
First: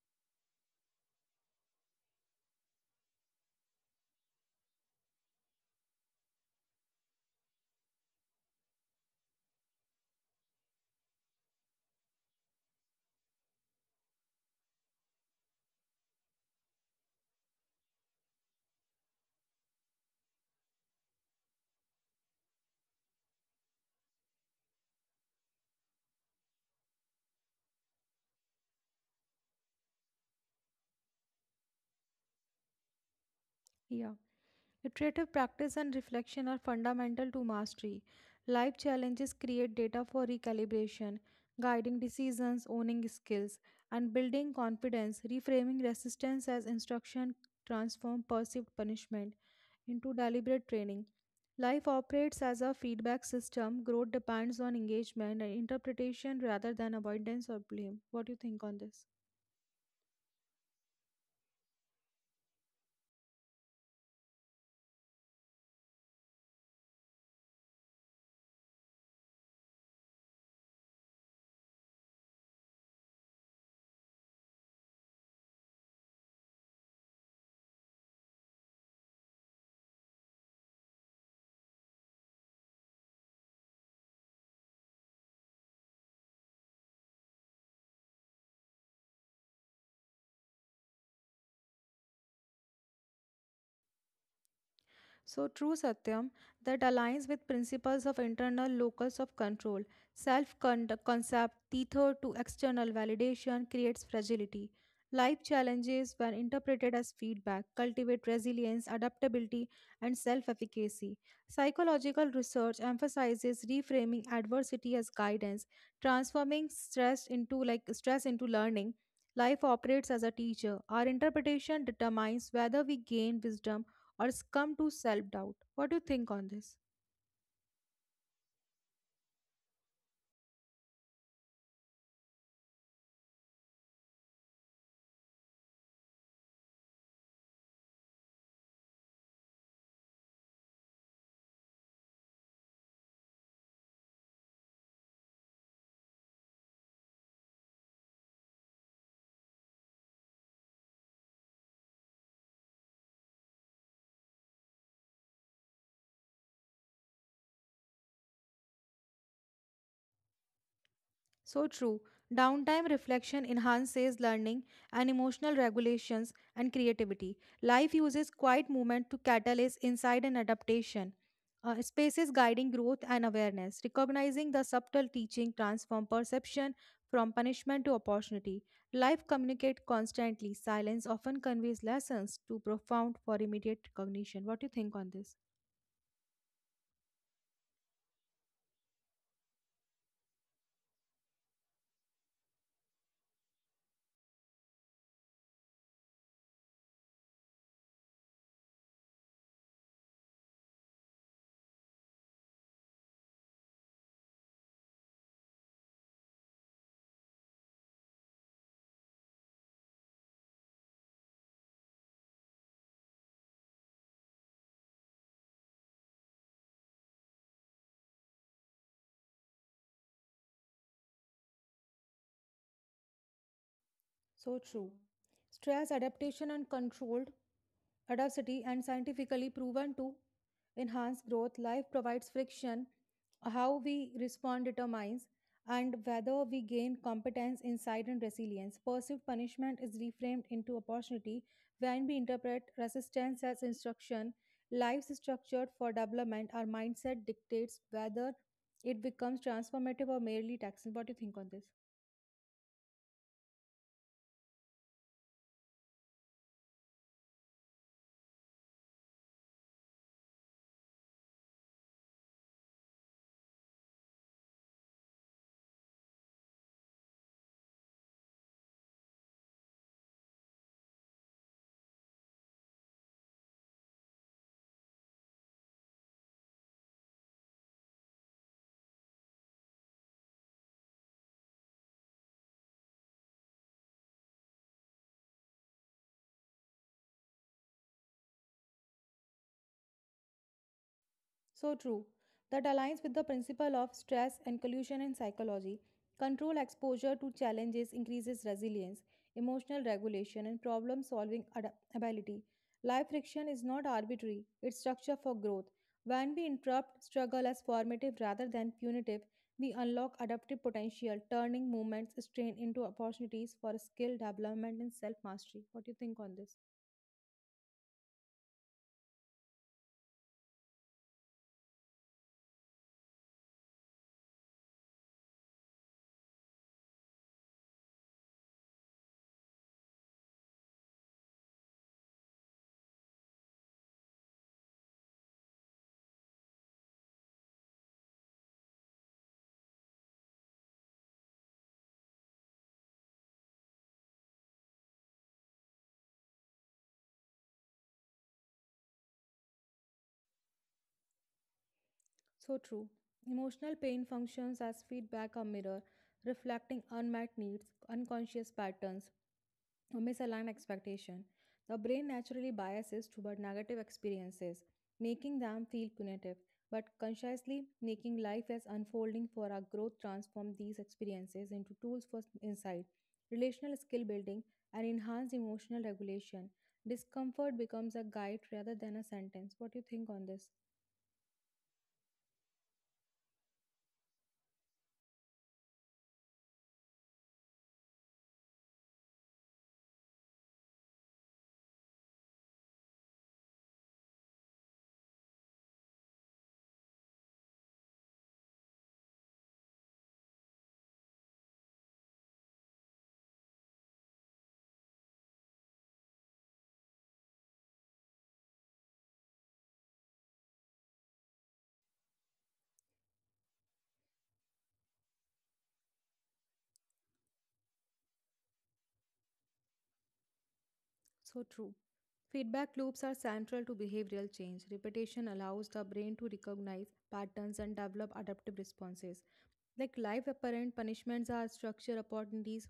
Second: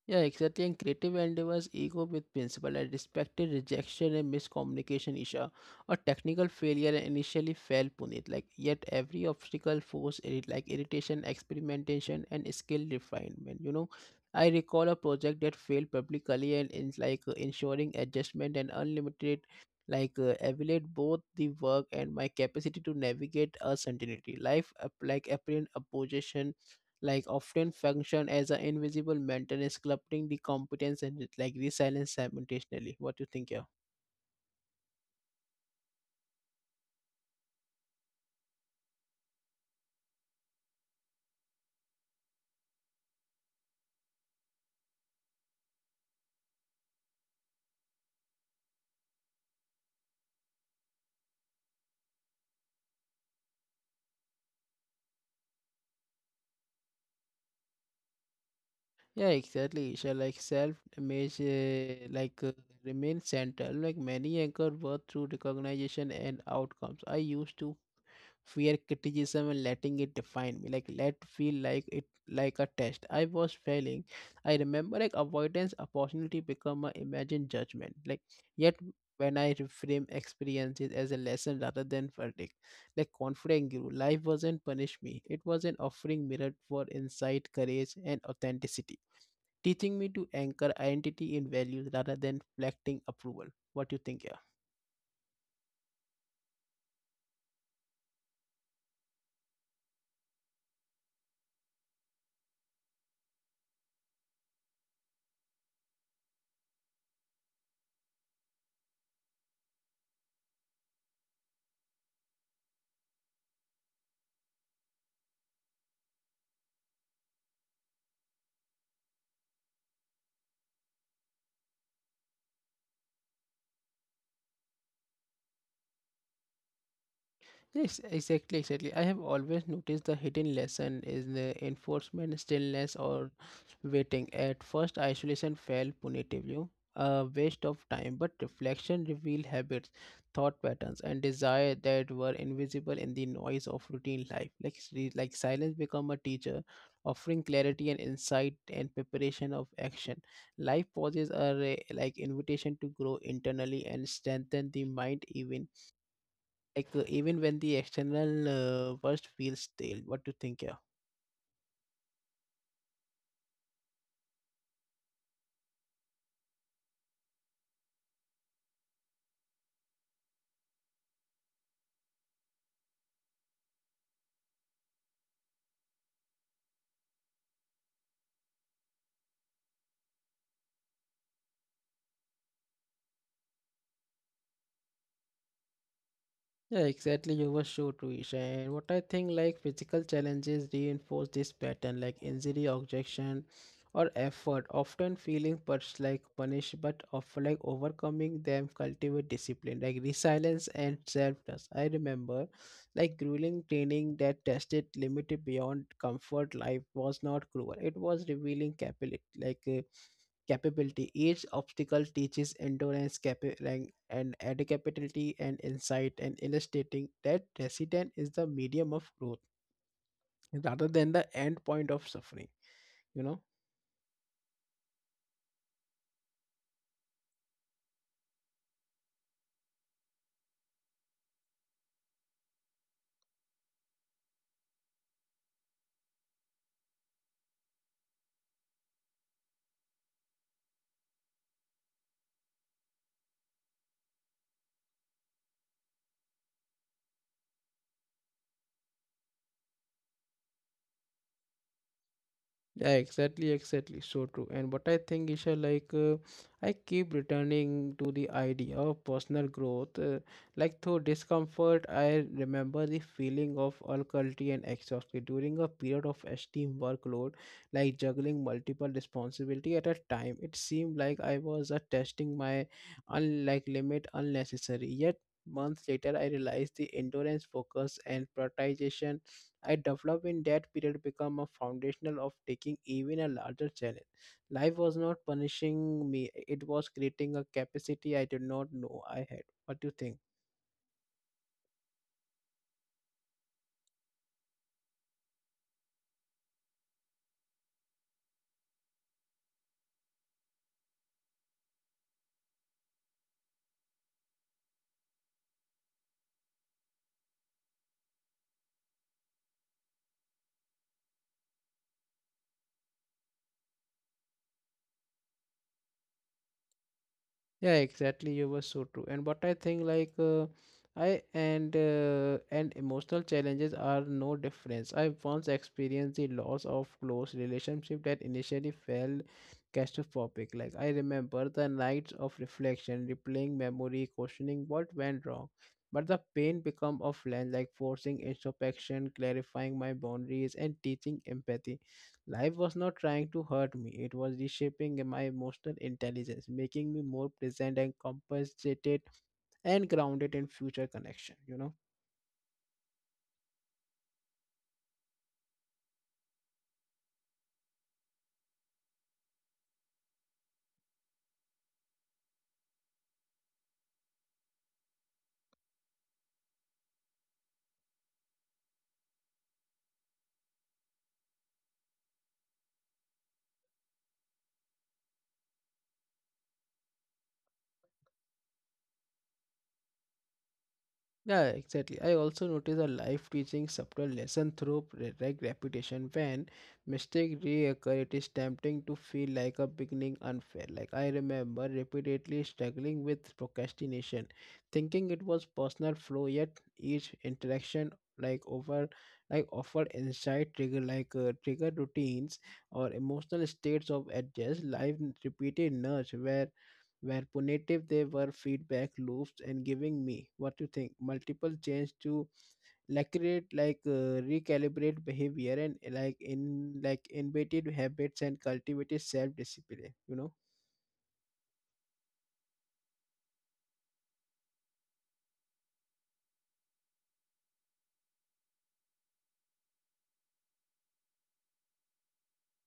[SPEAKER 1] Yeah, exactly. And creative endeavors, ego with principle, and respected rejection and miscommunication, Isha, or technical failure and initially fell Punit. Like yet every obstacle forced irri- like irritation, experimentation, and skill refinement. You know, I recall a project that failed publicly and in like uh, ensuring adjustment and unlimited like uh, evaluate both the work and my capacity to navigate uncertainty. Life up, like apparent opposition like often function as an invisible maintenance corrupting the competence and like resilience simultaneously. What do you think? Yeah.
[SPEAKER 2] Yeah. Iterative practice and reflection are fundamental to mastery. Life challenges create data for recalibration, guiding decisions, owning skills, and building confidence, reframing resistance as instruction, transform perceived punishment into deliberate training. Life operates as a feedback system. Growth depends on engagement and interpretation rather than avoidance or blame. What do you think on this?
[SPEAKER 1] Yeah, exactly. So like self image uh, like uh, remain central like many anchor worth through recognition and outcomes. I used to fear criticism and letting it define me, like let feel like it like a test I was failing. I remember like avoidance opportunity become a imagined judgment like yet when I reframe experiences as a lesson rather than verdict, like confident grew. Life wasn't punish me, it was an offering mirror for insight, courage and authenticity, teaching me to anchor identity in values rather than reflecting approval. What do you think? Yeah.
[SPEAKER 2] So true, Satyam. That aligns with principles of internal locus of control. Self concept, tethered to external validation, creates fragility. Life challenges, when interpreted as feedback, cultivate resilience, adaptability, and self efficacy. Psychological research emphasizes reframing adversity as guidance, transforming stress into like stress into learning. Life operates as a teacher. Our interpretation determines whether we gain wisdom or succumb to self doubt. What do you think on this?
[SPEAKER 1] Yes, exactly, exactly. I have always noticed the hidden lesson is the enforcement, stillness, or waiting. At first, isolation felt punitive, you a waste of time, but reflection revealed habits, thought patterns, and desire that were invisible in the noise of routine life. Like, s- like silence become a teacher, offering clarity and insight and preparation of action. Life pauses are a, like invitation to grow internally and strengthen the mind even like uh, even when the external uh, burst feels stale. What do you think? Yeah.
[SPEAKER 2] So true. Downtime reflection enhances learning and emotional regulations and creativity. Life uses quiet movement to catalyze insight and adaptation. Uh, spaces guiding growth and awareness. Recognizing the subtle teaching transform perception from punishment to opportunity. Life communicates constantly. Silence often conveys lessons too profound for immediate recognition. What do you think on this?
[SPEAKER 1] Yeah, exactly. You were sure to it. And what I think, like physical challenges reinforce this pattern, like injury, objection, or effort. Often feeling pers- like punished, but of like overcoming them cultivate discipline, like resilience and self-trust. I remember like grueling training that tested limited beyond comfort. Life was not cruel; it was revealing capability, like. uh, capability. Each obstacle teaches endurance, capa- like- and adaptability and insight, and illustrating that resident is the medium of growth rather than the end point of suffering. You know.
[SPEAKER 2] So true. Stress adaptation and controlled adversity and scientifically proven to enhance growth. Life provides friction. How we respond determines and whether we gain competence, insight, and resilience. Perceived punishment is reframed into opportunity when we interpret resistance as instruction. Life is structured for development. Our mindset dictates whether it becomes transformative or merely taxing. What do you think on this?
[SPEAKER 1] Yeah, exactly, exactly. So true. And what I think, Isha, like uh, I keep returning to the idea of personal growth. Uh, like through discomfort, I remember the feeling of uncertainty and exhaustion during a period of extreme workload, like juggling multiple responsibility at a time. It seemed like I was uh, testing my unlike limit unnecessary. Yet months later, I realized the endurance, focus, and prioritization I developed in that period become a foundational of taking even a larger challenge. Life was not punishing me; it was creating a capacity I did not know I had. What do you think?
[SPEAKER 2] So true. That aligns with the principle of stress and collusion in psychology. Control exposure to challenges increases resilience, emotional regulation, and problem solving ability. Life friction is not arbitrary, it's structure for growth. When we interrupt struggle as formative rather than punitive, we unlock adaptive potential, turning moments strain into opportunities for skill development and self mastery. What do you think on this?
[SPEAKER 1] Yeah, exactly. You were so true. And what I think, like, uh, I and uh, and emotional challenges are no difference. I once experienced the loss of close relationship that initially felt catastrophic. Like, I remember the nights of reflection, replaying memory, questioning what went wrong. But the pain become offline, like forcing introspection, clarifying my boundaries, and teaching empathy. Life was not trying to hurt me, it was reshaping my emotional intelligence, making me more present and compensated and grounded in future connection, you know.
[SPEAKER 2] So true. Emotional pain functions as feedback or mirror, reflecting unmet needs, unconscious patterns, or misaligned expectation. The brain naturally biases toward negative experiences, making them feel punitive, but consciously making life as unfolding for our growth transform these experiences into tools for insight, relational skill building, and enhanced emotional regulation. Discomfort becomes a guide rather than a sentence. What do you think on this?
[SPEAKER 1] Yeah, exactly. I also notice a life teaching subtle lesson through re- like repetition. When mistake reoccur, it is tempting to feel like a beginning unfair. Like I remember repeatedly struggling with procrastination, thinking it was personal flaw. Yet each interaction like over like offered insight trigger like uh, trigger routines or emotional states of adjust life repeated nudge where where punitive they were feedback loops and giving me what you think multiple change to like create like uh, recalibrate behavior and like in like embedded habits and cultivated self discipline, you know.
[SPEAKER 2] So true. Feedback loops are central to behavioral change. Repetition allows the brain to recognize patterns and develop adaptive responses. Like life apparent punishments are structure opportunities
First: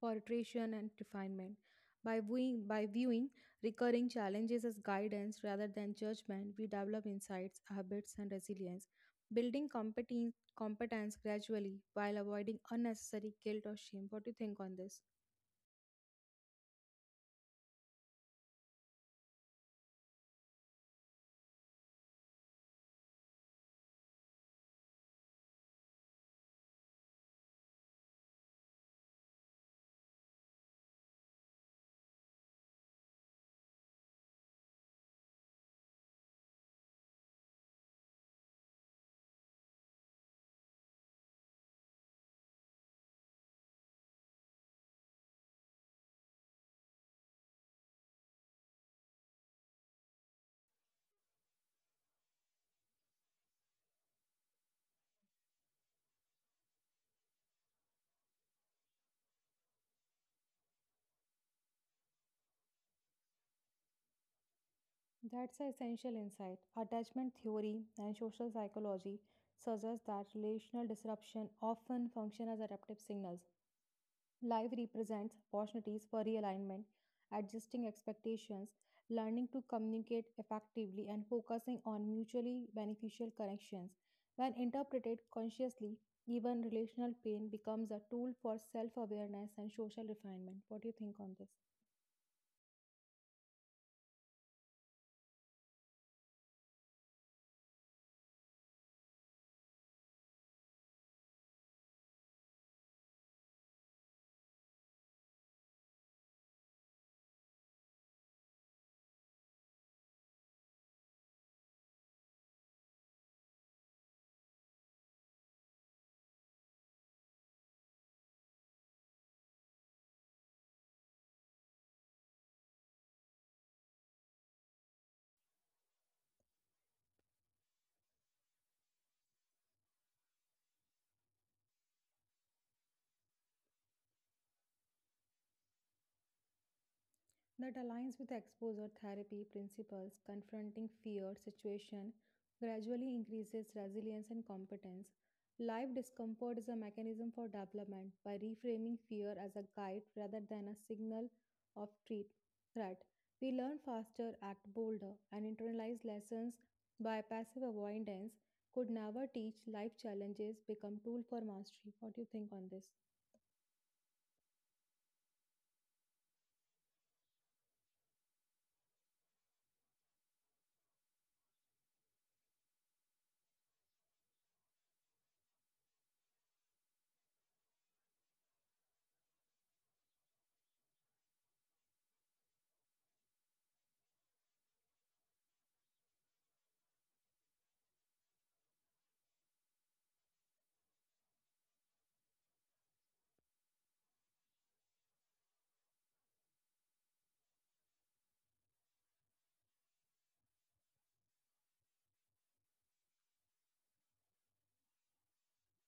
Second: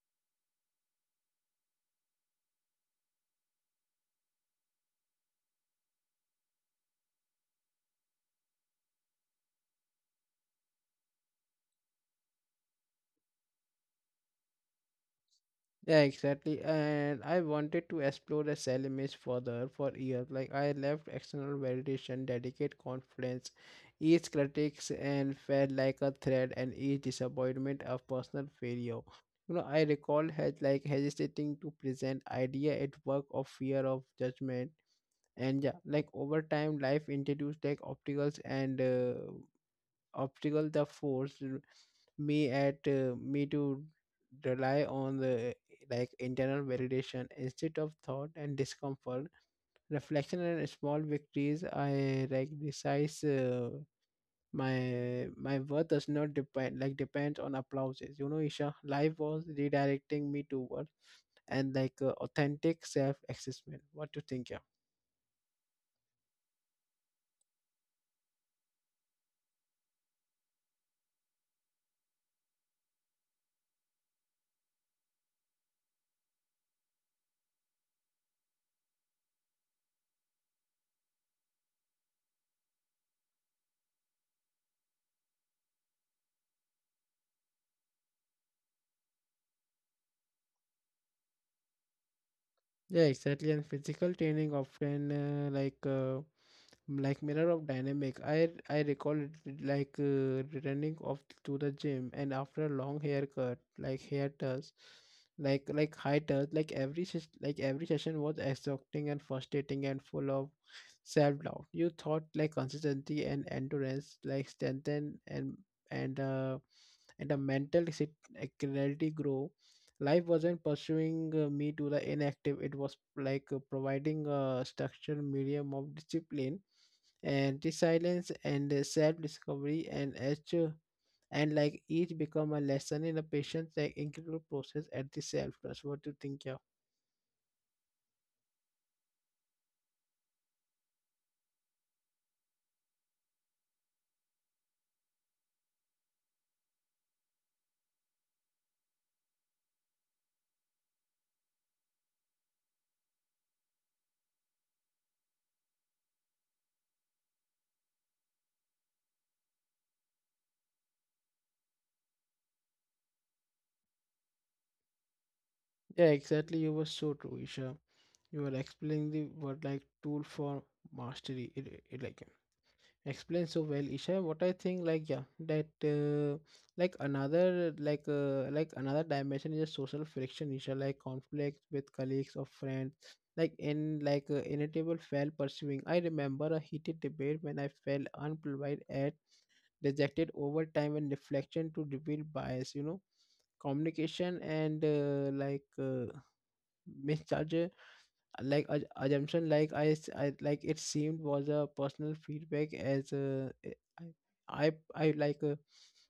[SPEAKER 2] for iteration and refinement. By viewing, by viewing recurring challenges as guidance rather than judgment, we develop insights, habits, and resilience, building competence, competence gradually while avoiding unnecessary guilt or shame. What do you think on this?
[SPEAKER 1] Yeah, exactly. And I wanted to explore the cell image further for years. Like I left external validation, dedicate confidence, each critics and felt like a threat and each disappointment of personal failure. You know, I recall had like hesitating to present idea at work of fear of judgment. And yeah, like over time, life introduced like obstacles and uh, obstacle the force me at uh, me to rely on the like internal validation instead of thought and discomfort reflection and small victories. I like resize uh, my my worth does not depend like depends on applauses, you know, Isha. Life was redirecting me toward and like uh, authentic self assessment. What do you think? Yeah.
[SPEAKER 2] That's an essential insight. Attachment theory and social psychology suggest that relational disruption often function as adaptive signals. Life represents opportunities for realignment, adjusting expectations, learning to communicate effectively, and focusing on mutually beneficial connections. When interpreted consciously, even relational pain becomes a tool for self awareness and social refinement. What do you think on this?
[SPEAKER 1] Yeah, exactly. And physical training often uh, like uh, like mirror of dynamic. I i recall it like uh, returning off to the gym and after a long haircut like hair does like like high touch like every ses- like every session was exhausting and frustrating and full of self-doubt. You thought like consistency and endurance like strengthen and and uh and a mental sit- uh, clarity grow. Life wasn't pursuing uh, me to the inactive. It was like uh, providing a structured medium of discipline and silence and self-discovery and each and like each become a lesson in a patient's like incredible process at the self-trust. What do you think? Yeah?
[SPEAKER 2] That aligns with exposure therapy principles. Confronting fear situation gradually increases resilience and competence. Life discomfort is a mechanism for development. By reframing fear as a guide rather than a signal of treat, threat, we learn faster, act bolder, and internalize lessons by passive avoidance could never teach. Life challenges become tool for mastery. What do you think on this?
[SPEAKER 1] Yeah, exactly. You were so true, Isha. You were explaining the word like tool for mastery. It, it like explained so well, Isha. What I think, like, yeah, that uh, like another like uh, like another dimension is a social friction, Isha, like conflict with colleagues or friends like in like uh, inevitable fail. Pursuing, I remember a heated debate when I felt unprovide at dejected over time and reflection to reveal bias, you know, communication and uh, like uh, mischarge like a assumption like I, s- I- like it seemed was a personal feedback as uh, eh, I, I I like uh,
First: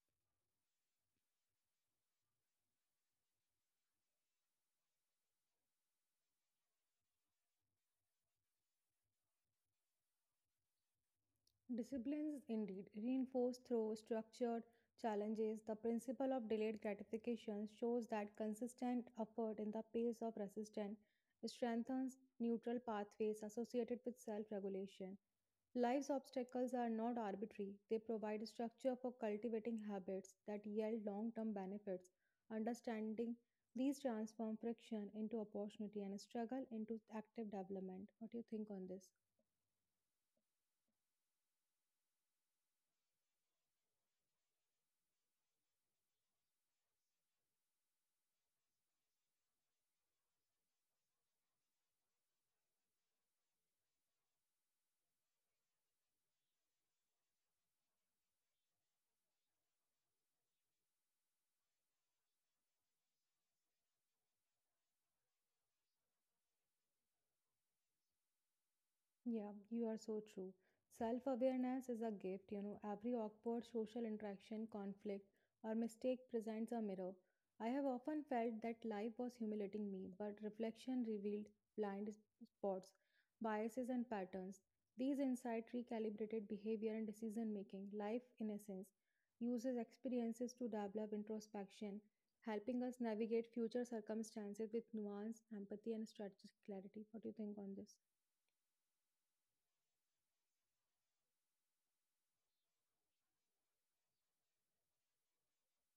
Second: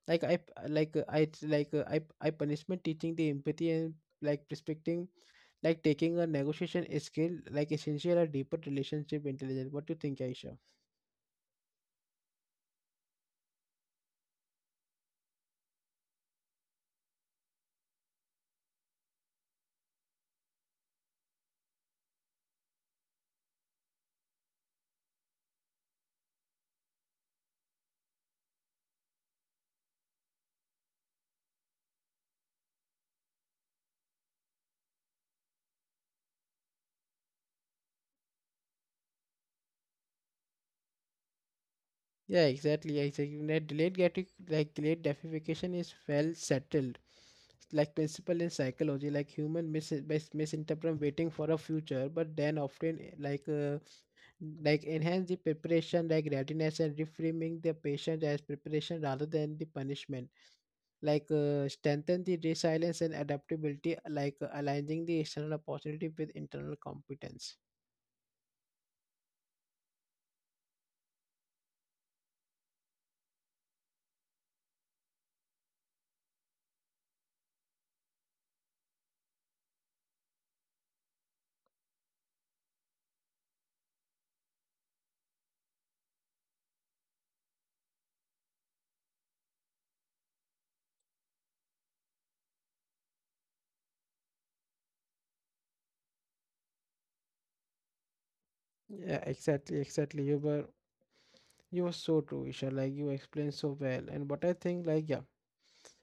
[SPEAKER 1] like I like uh, I like uh, I I punishment teaching the empathy and like prospecting like taking a negotiation skill, like essential a deeper relationship intelligence. What do you think, Aisha?
[SPEAKER 2] Disciplines indeed reinforced through structured challenges. The principle of delayed gratification shows that consistent effort in the face of resistance strengthens neutral pathways associated with self regulation. Life's obstacles are not arbitrary, they provide structure for cultivating habits that yield long term benefits. Understanding these transform friction into opportunity and struggle into active development. What do you think on this?
[SPEAKER 1] Yeah, exactly. Exactly. That delayed gratific like delayed gratification is well settled like principle in psychology, like human mis- mis- misinterpret waiting for a future, but then often like uh, like enhance the preparation like readiness and reframing the patient as preparation rather than the punishment like uh, strengthen the resilience and adaptability, like uh, aligning the external opportunity with internal competence.
[SPEAKER 2] Yeah, you are so true. Self awareness is a gift, you know. Every awkward social interaction, conflict, or mistake presents a mirror. I have often felt that life was humiliating me, but reflection revealed blind spots, biases, and patterns. These insights recalibrated behavior and decision making. Life, in essence, uses experiences to develop introspection, helping us navigate future circumstances with nuance, empathy, and strategic clarity. What do you think on this?
[SPEAKER 1] Yeah, exactly, exactly. You were you were so true, Isha. Like you explained so well. And what I think, like, yeah,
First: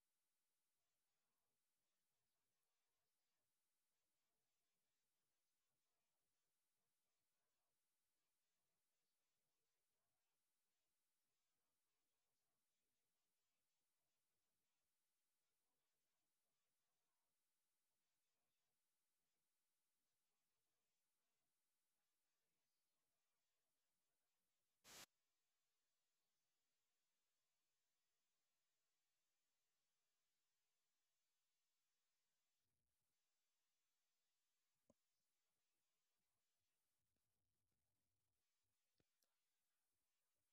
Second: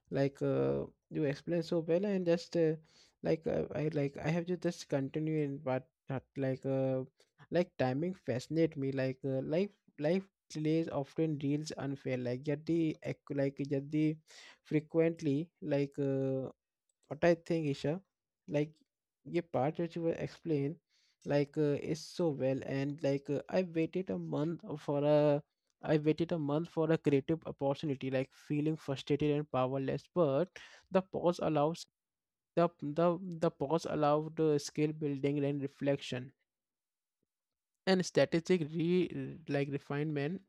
[SPEAKER 1] like uh, you explain so well and just uh, like uh, i like i have to just continue in but that like uh, like timing fascinate me, like uh, life life delays often deals unfair like yet the ac- like yet the frequently like uh, what I think, Isha, like your part which you were explained, like uh, is so well, and like uh, I waited a month for a, I waited a month for a creative opportunity, like feeling frustrated and powerless. But the pause allows the the the pause allowed uh, skill building and reflection and strategic re like refinement.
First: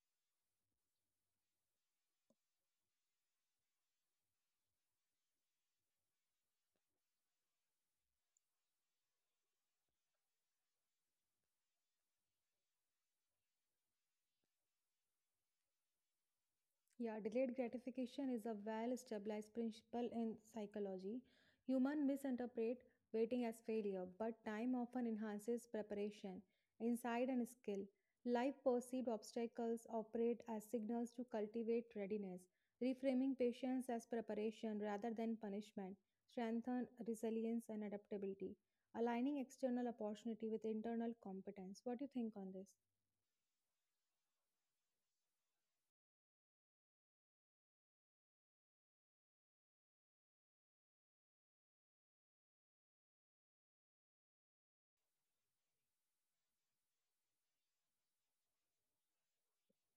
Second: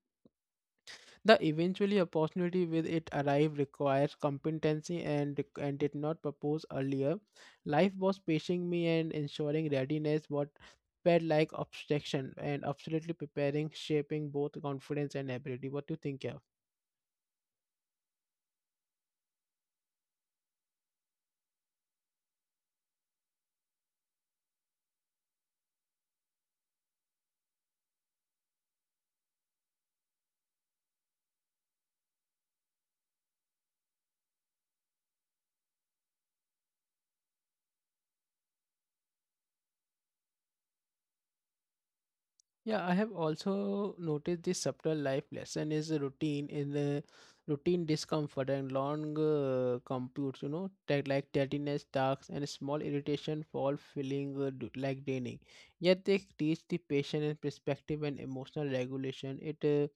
[SPEAKER 1] The eventually opportunity with it arrived requires competency and and did not propose earlier. Life was pacing me and ensuring readiness. What felt like obstruction and absolutely preparing, shaping both confidence and ability. What do you think? Yeah?
[SPEAKER 2] Yeah, delayed gratification is a well established principle in psychology. Humans misinterpret waiting as failure, but time often enhances preparation, insight, and skill. Life perceived obstacles operate as signals to cultivate readiness. Reframing patience as preparation rather than punishment strengthens resilience and adaptability, aligning external opportunity with internal competence. What do you think on this?
[SPEAKER 1] Yeah, I have also noticed this subtle life lesson is a routine in the routine discomfort and long uh, computes, you know, that like tediness, tasks, and small irritation fall feeling uh, d- like draining. Yet they teach the patience and perspective and emotional regulation. It uh,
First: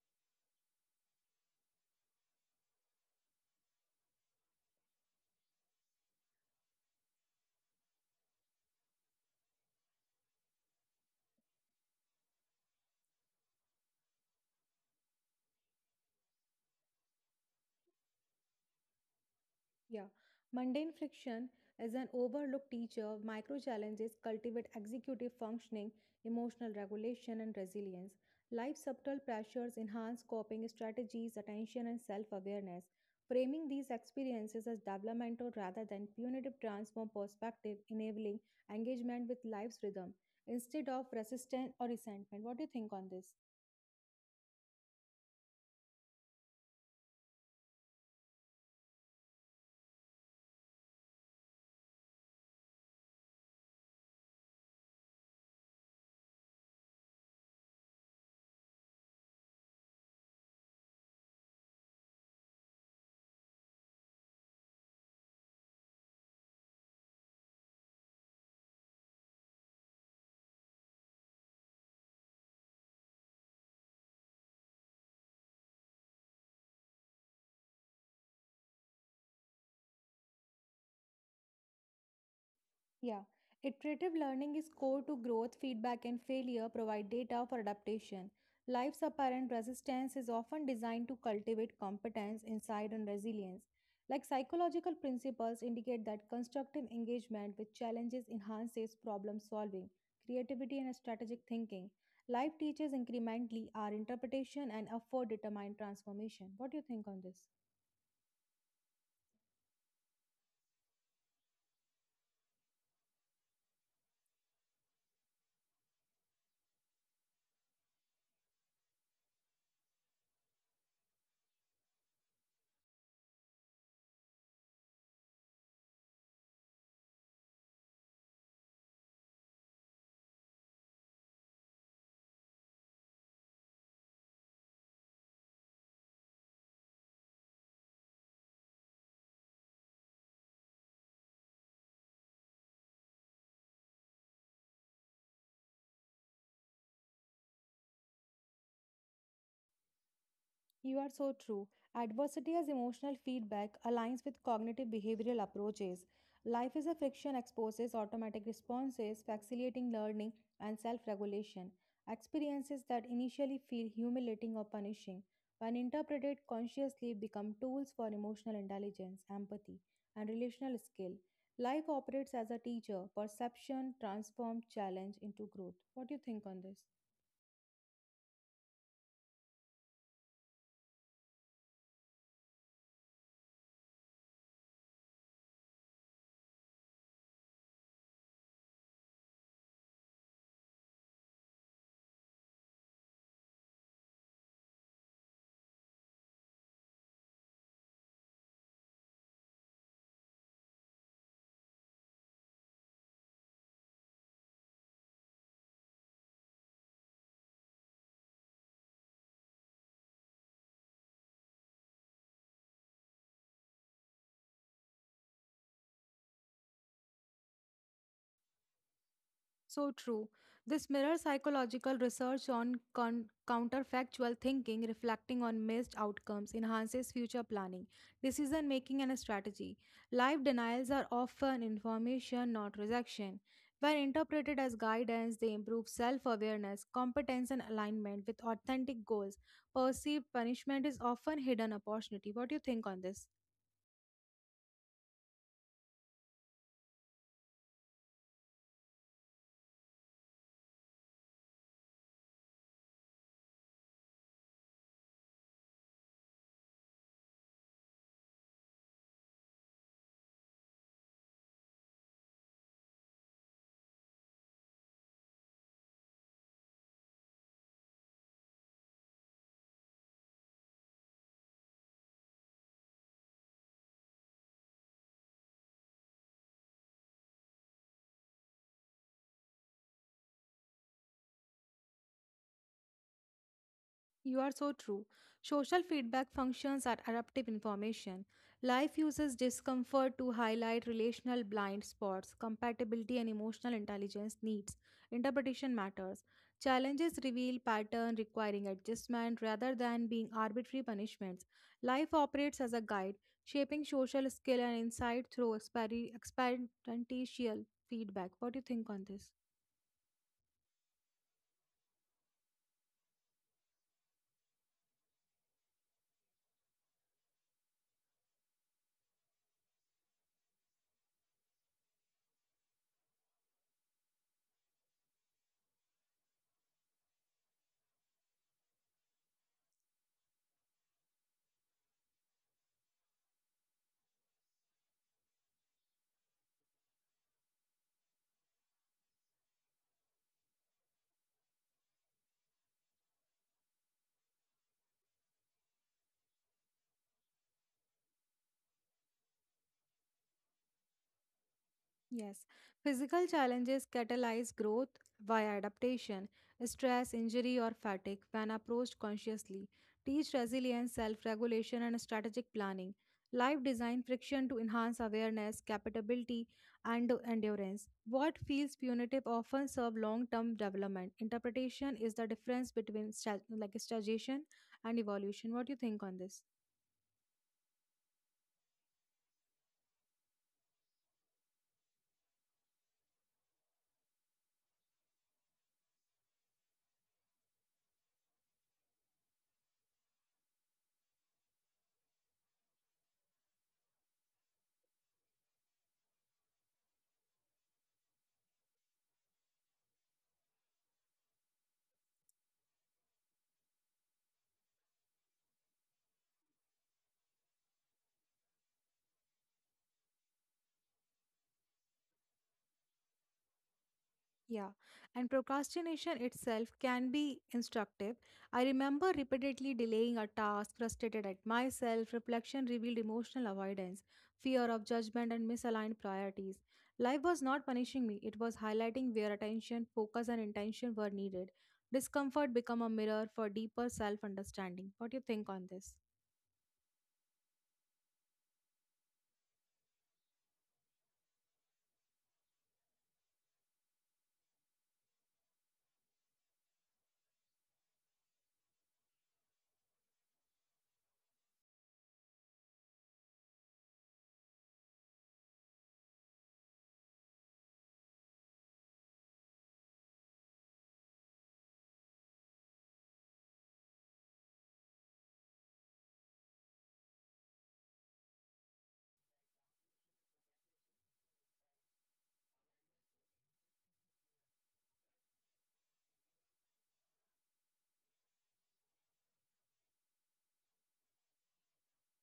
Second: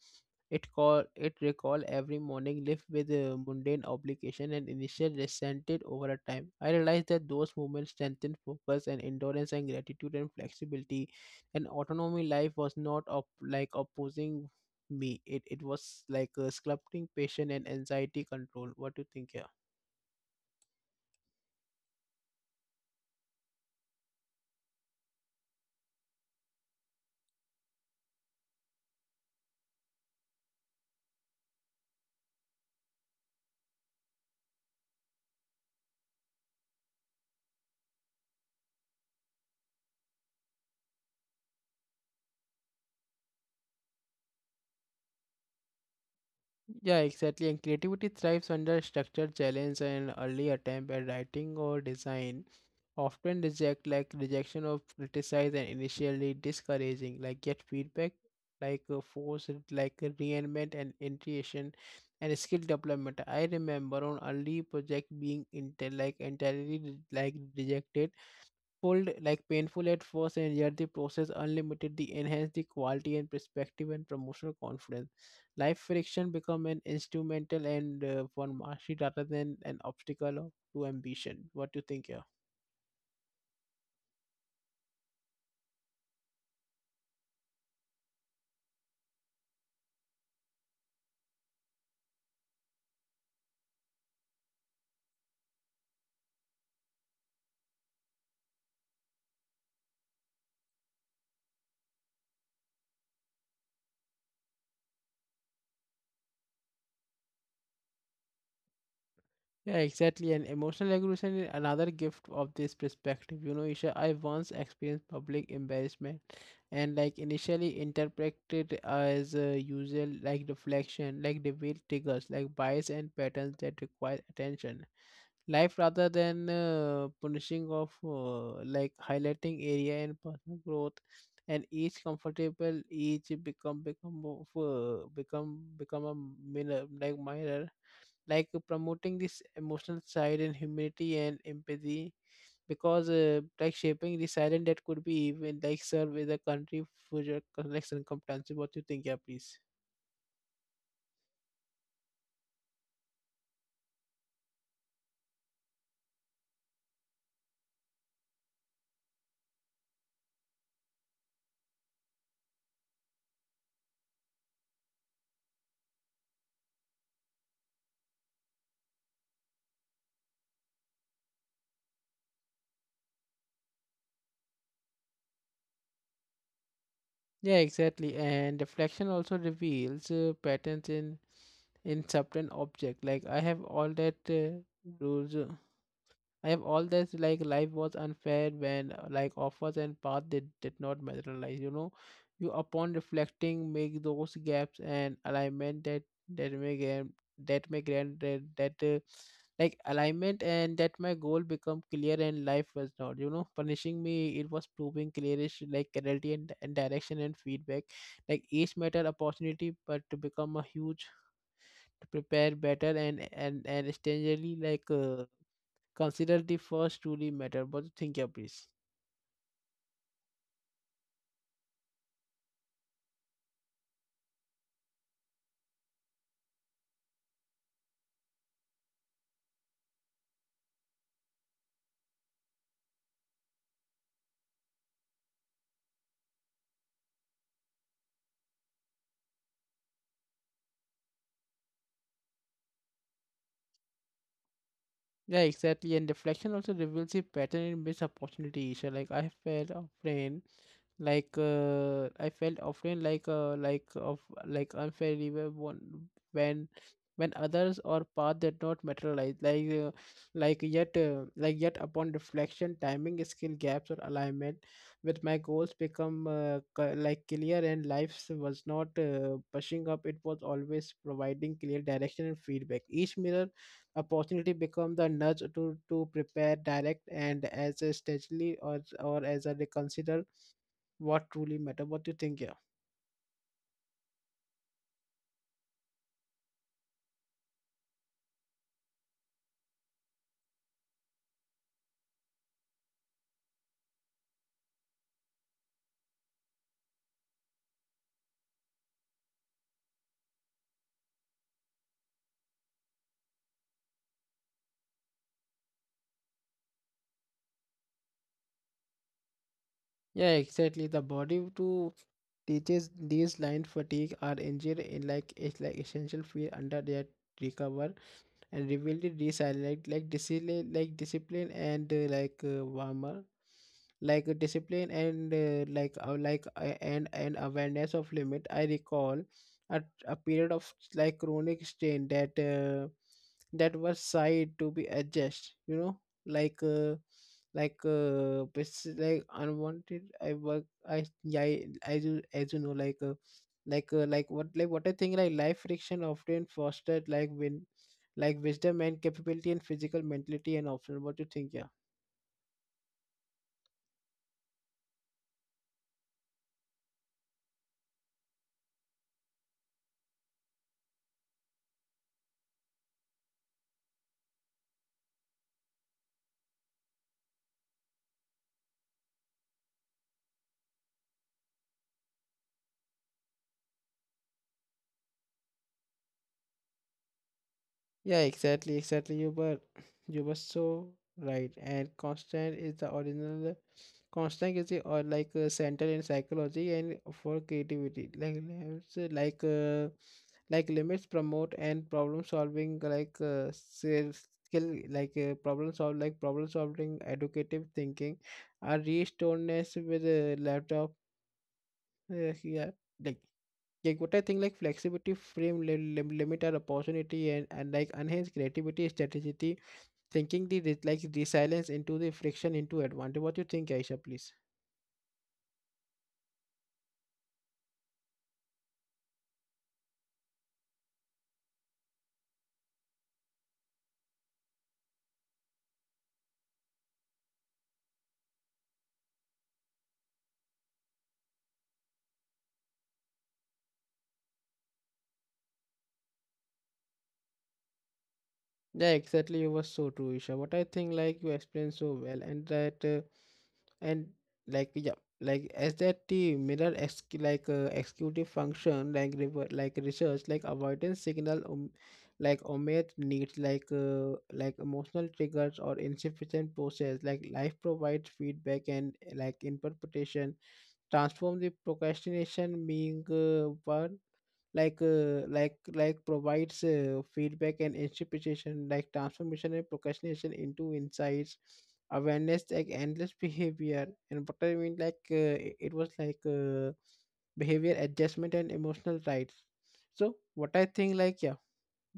[SPEAKER 1] it call it recall every morning lived with uh, mundane obligation and initial resented over a time. I realized that those moments strengthened focus and endurance and gratitude and flexibility. And autonomy life was not op- like opposing me. It it was like uh, sculpting patience and anxiety control. What do you think? Yeah?
[SPEAKER 2] Yeah, mundane friction is an overlooked teacher. Micro challenges cultivate executive functioning, emotional regulation, and resilience. Life's subtle pressures enhance coping strategies, attention, and self awareness. Framing these experiences as developmental rather than punitive transform perspective, enabling engagement with life's rhythm instead of resistance or resentment. What do you think on this?
[SPEAKER 1] Yeah, exactly. And creativity thrives under structure, challenge, and early attempt at writing or design. Often reject like rejection of criticize and initially discouraging, like get feedback, like uh, force, it, like uh, reinvent and intuition and skill development. I remember on early project being inter- like entirely re- like rejected. Pulled like painful at first, and yet the process unlimited the enhance the quality and perspective and promotional confidence. Life friction become an instrumental and uh, one mastery rather than an obstacle of- to ambition. What do you think here?
[SPEAKER 2] Yeah, iterative learning is core to growth, feedback, and failure provide data for adaptation. Life's apparent resistance is often designed to cultivate competence, insight, and resilience. Like psychological principles indicate that constructive engagement with challenges enhances problem solving, creativity, and strategic thinking. Life teaches incrementally our interpretation and effort determine transformation. What do you think on this?
[SPEAKER 1] Yeah, exactly. And emotional regulation is another gift of this perspective. You know, Isha, I once experienced public embarrassment and like initially interpreted as uh, usual like reflection, like revealed triggers, like bias and patterns that require attention. Life rather than uh, punishing of uh, like highlighting area and personal growth and each comfortable each become become of, uh, become become a mirror like mirror like promoting this emotional side and humility and empathy because uh, like shaping the silent that could be even like serve as a country future like circumstances. What you think? Yeah, please.
[SPEAKER 2] You are so true. Adversity as emotional feedback aligns with cognitive behavioral approaches. Life is a friction exposes automatic responses, facilitating learning and self regulation. Experiences that initially feel humiliating or punishing, when interpreted consciously, become tools for emotional intelligence, empathy, and relational skill. Life operates as a teacher, perception transformed challenge into growth. What do you think on this?
[SPEAKER 1] Yeah, exactly. And reflection also reveals uh, patterns in in certain object. Like I have all that uh, rules. Uh, I have all this like life was unfair when uh, like offers and path they did not materialize. You know, you upon reflecting make those gaps and alignment that that may grant that may grant that, that uh, like alignment and that my goal become clear and life was not you know punishing me, it was proving clearish like clarity and, and direction and feedback like each matter opportunity but to become a huge to prepare better and and and strangely like uh, consider the first truly matter, but think, yeah, please.
[SPEAKER 2] So true. This mirrors psychological research on con- counterfactual thinking, reflecting on missed outcomes, enhances future planning, decision making, and strategy. Life denials are often information, not rejection. When interpreted as guidance, they improve self awareness, competence, and alignment with authentic goals. Perceived punishment is often hidden opportunity. What do you think on this?
[SPEAKER 1] Yeah, exactly. And reflection also reveals a pattern in missed opportunity. So, like I have had a friend like uh, I felt often like uh, like of like unfair reward won- when when others or path did not materialize like uh, like yet uh, like yet upon reflection timing skill gaps or alignment with my goals become uh, c- like clear and life was not uh, pushing up, it was always providing clear direction and feedback each mirror opportunity become the nudge to to prepare direct and as a strategy or or as a reconsider what truly matter. What do you think? Yeah,
[SPEAKER 2] You are so true. Social feedback functions are eruptive information. Life uses discomfort to highlight relational blind spots, compatibility and emotional intelligence needs. Interpretation matters. Challenges reveal pattern requiring adjustment rather than being arbitrary punishments. Life operates as a guide, shaping social skill and insight through experi- experiential feedback. What do you think on this?
[SPEAKER 1] yeah, exactly. The body to teaches these line fatigue are injured in like it's like essential fear under their recover. And revealed resilience like like discipline like discipline and uh, like uh, warmer like uh, discipline and uh, like uh, like uh, and and awareness of limit. I recall a, a period of like chronic strain that uh, that was side to be adjusted, you know, like uh, like uh bas- like unwanted I work. I, yeah, I as you, as you know, like uh, like uh, like what, like what I think, like life friction often fostered like win like wisdom and capability and physical mentality and option. What do you think? Yeah,
[SPEAKER 2] Yes, physical challenges catalyze growth via adaptation. Stress, injury, or fatigue, when approached consciously, teach resilience, self regulation, and strategic planning. Life design friction to enhance awareness, capability, and endurance. What feels punitive often serve long term development. Interpretation is the difference between sta- like stagnation and evolution. What do you think on this?
[SPEAKER 1] yeah, exactly, exactly. You were you were so right, and constant is the original constant is the or like uh, center in psychology and for creativity like limits, uh, like uh, like limits promote and problem solving like uh, skill, skill, like uh, problem solve, like problem solving educative thinking are restoredness with a laptop uh, here, like. Like what I think, like flexibility, frame li- lim- limit our opportunity, and, and like enhance creativity, strategy, thinking the re- like resilience into the friction into advantage. What you think, Aisha, please?
[SPEAKER 2] Yeah, and procrastination itself can be instructive. I remember repeatedly delaying a task, frustrated at myself. Reflection revealed emotional avoidance, fear of judgment, and misaligned priorities. Life was not punishing me, it was highlighting where attention, focus, and intention were needed. Discomfort become a mirror for deeper self understanding. What do you think on this?
[SPEAKER 1] Yeah, exactly. It was so true, Isha. What I think, like you explained so well, and that uh, and like yeah, like as that the mirror ex- like uh, executive function, like rever- like research, like avoidance signal, um, like omit needs, like uh, like emotional triggers or insufficient process, like life provides feedback and like interpretation transform the procrastination being uh, one like uh, like like provides uh, feedback and interpretation, like transformation and procrastination into insights, awareness like endless <laughs> behavior. And what I mean, like uh, it it was like uh, behavior adjustment and emotional rights. So what I think, like yeah,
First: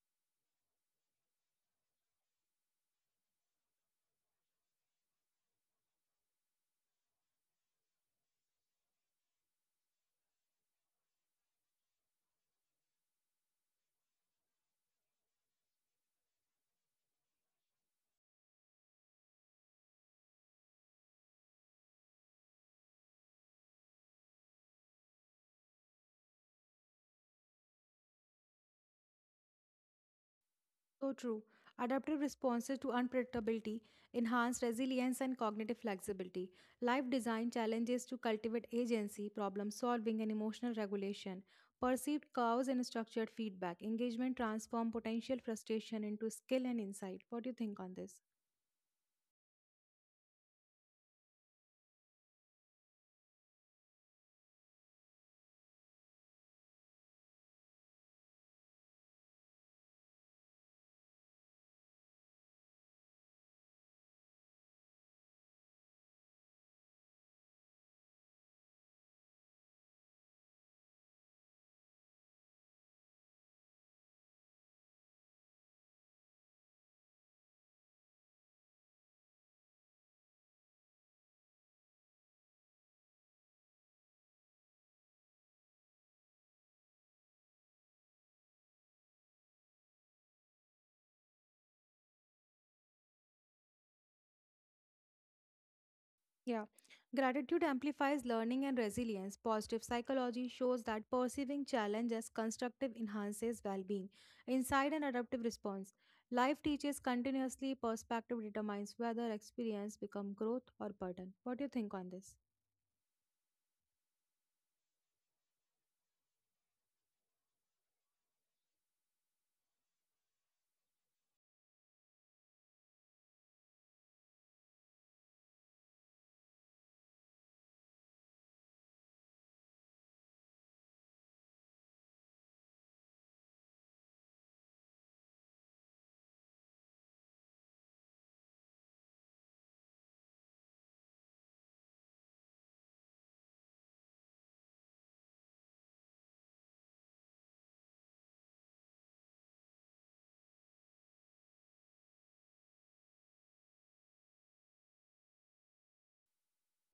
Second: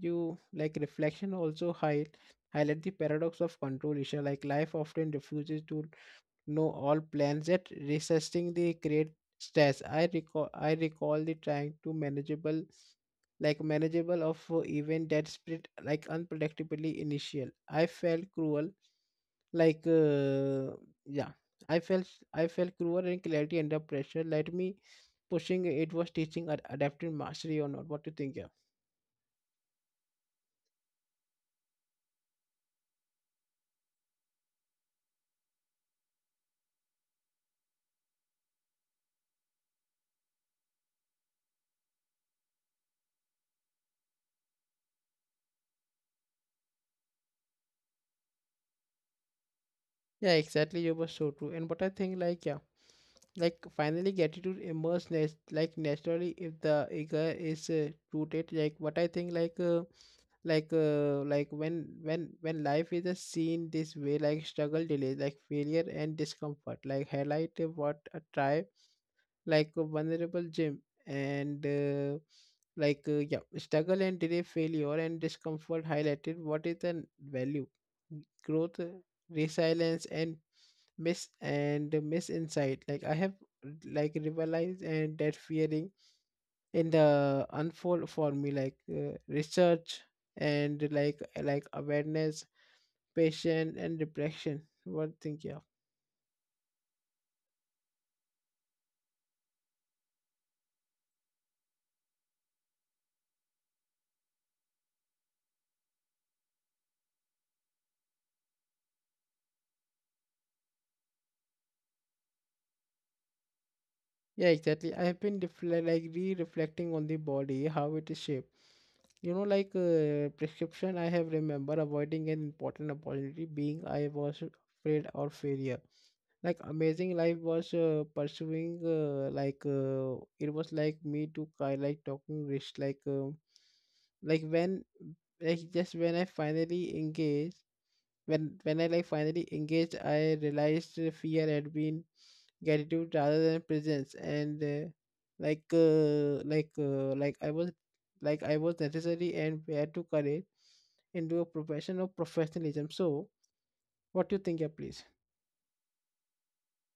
[SPEAKER 1] you like reflection also high highlight the paradox of control issue, like life often refuses to know all plans yet resisting the great stress. I recall i recall the trying to manageable like manageable of uh, event that split like unpredictably. Initial I felt cruel, like uh, yeah, i felt I felt cruel and clarity under pressure, let me pushing it was teaching ad- adaptive mastery or not. What do you think? Yeah.
[SPEAKER 2] So true. Adaptive responses to unpredictability enhance resilience and cognitive flexibility. Life design challenges to cultivate agency, problem solving, and emotional regulation. Perceived cause and structured feedback. Engagement transform potential frustration into skill and insight. What do you think on this?
[SPEAKER 1] Yeah, exactly. You were so true. And what I think, like, yeah, like finally gratitude emerges nat- like naturally if the ego is uh, rooted. Like what I think, like, uh, like, uh, like when when when life is uh, seen this way, like struggle, delay, like failure and discomfort, like highlight uh, what a try, like a vulnerable gym and. Uh, like uh, yeah, struggle and delay, failure and discomfort highlighted what is the value, growth, resilience, and miss and misinsight. Like I have like realized and that fearing in the unfold for me, like uh, research, and like like awareness, patience, and reflection. What think you? Yeah.
[SPEAKER 2] Yeah. Gratitude amplifies learning and resilience. Positive psychology shows that perceiving challenge as constructive enhances well being. Insight and adaptive response. Life teaches continuously, perspective determines whether experience become growth or burden. What do you think on this?
[SPEAKER 1] Yeah, exactly, I have been refle- like re-reflecting on the body how it is shaped, you know, like uh, prescription. I have remember avoiding an important opportunity being I was afraid or failure, like amazing life was uh, pursuing uh, like uh, it was like me to ki- like talking rich, like uh, like when like just when I finally engaged when when I like finally engaged I realized the fear had been gratitude rather than presence and uh, like uh, like uh, like I was like I was necessary and where to courage into a profession of professionalism. So what do you think? Yeah, please.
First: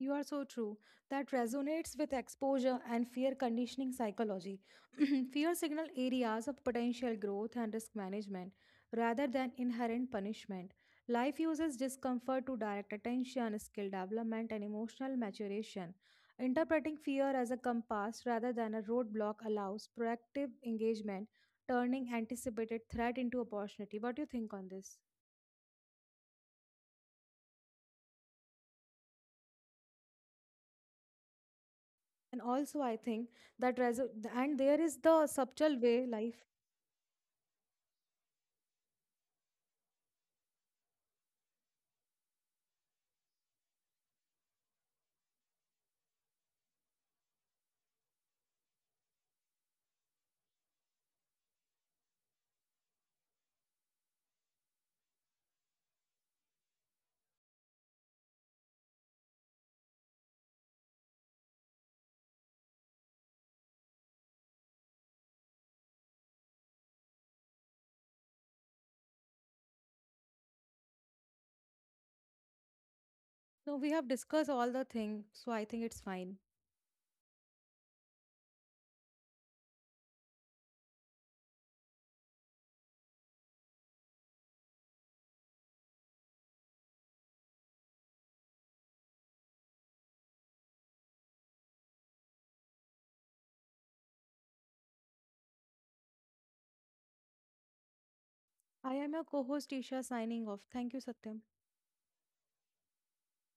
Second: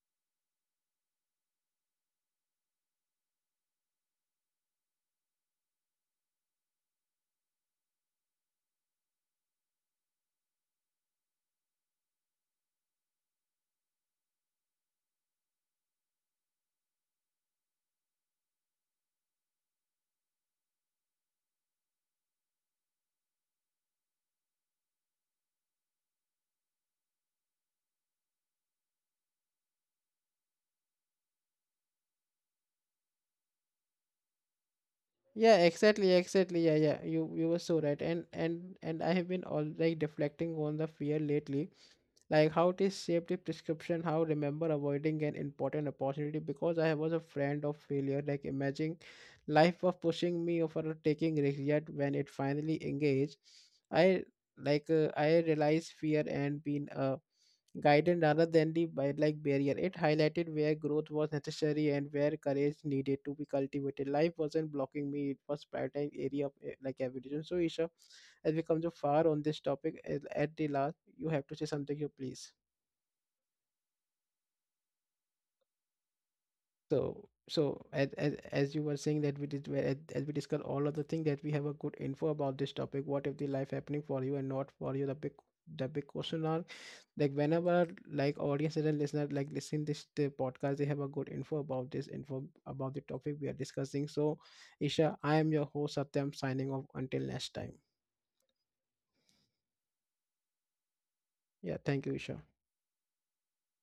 [SPEAKER 2] You are so true. That resonates with exposure and fear conditioning psychology. <clears throat> Fear signal areas of potential growth and risk management rather than inherent punishment. Life uses discomfort to direct attention, skill development, and emotional maturation. Interpreting fear as a compass rather than a roadblock allows proactive engagement, turning anticipated threat into opportunity. What do you think on this? And also, I think that reso- and there is
[SPEAKER 1] Yeah,
[SPEAKER 2] the
[SPEAKER 1] exactly,
[SPEAKER 2] subtle way
[SPEAKER 1] exactly, yeah,
[SPEAKER 2] life.
[SPEAKER 1] yeah, you you were so right, and and and I have been all like reflecting on the fear lately, like how it is shaped the prescription, how remember avoiding an important opportunity because I was a friend of failure, like imagining life of pushing me over taking risk yet when it finally engaged I like uh, I realized fear and been a guidance, rather than the bi- like barrier. It highlighted where growth was necessary and where courage needed to be cultivated. Life wasn't blocking me; it was prioritized area of eh, like evolution. So, Isha, as we come to far on this topic, eh, at the last, you have to say something, you please.
[SPEAKER 2] No, we have discussed all the things, so I think it's fine.
[SPEAKER 1] So so as as, as you were saying that we did, as, as we discuss all of the thing that we have a good info about this topic. What if the life happening for you and not for you? The big the big question are like whenever like audience and listener like listen this the podcast, they have a good info about this info about the topic we are discussing. So Isha, I am your host Satyam, signing off until next time.
[SPEAKER 2] I am your co host, Isha, signing off. Thank you, Satyam.
[SPEAKER 1] Yeah, thank you, Isha.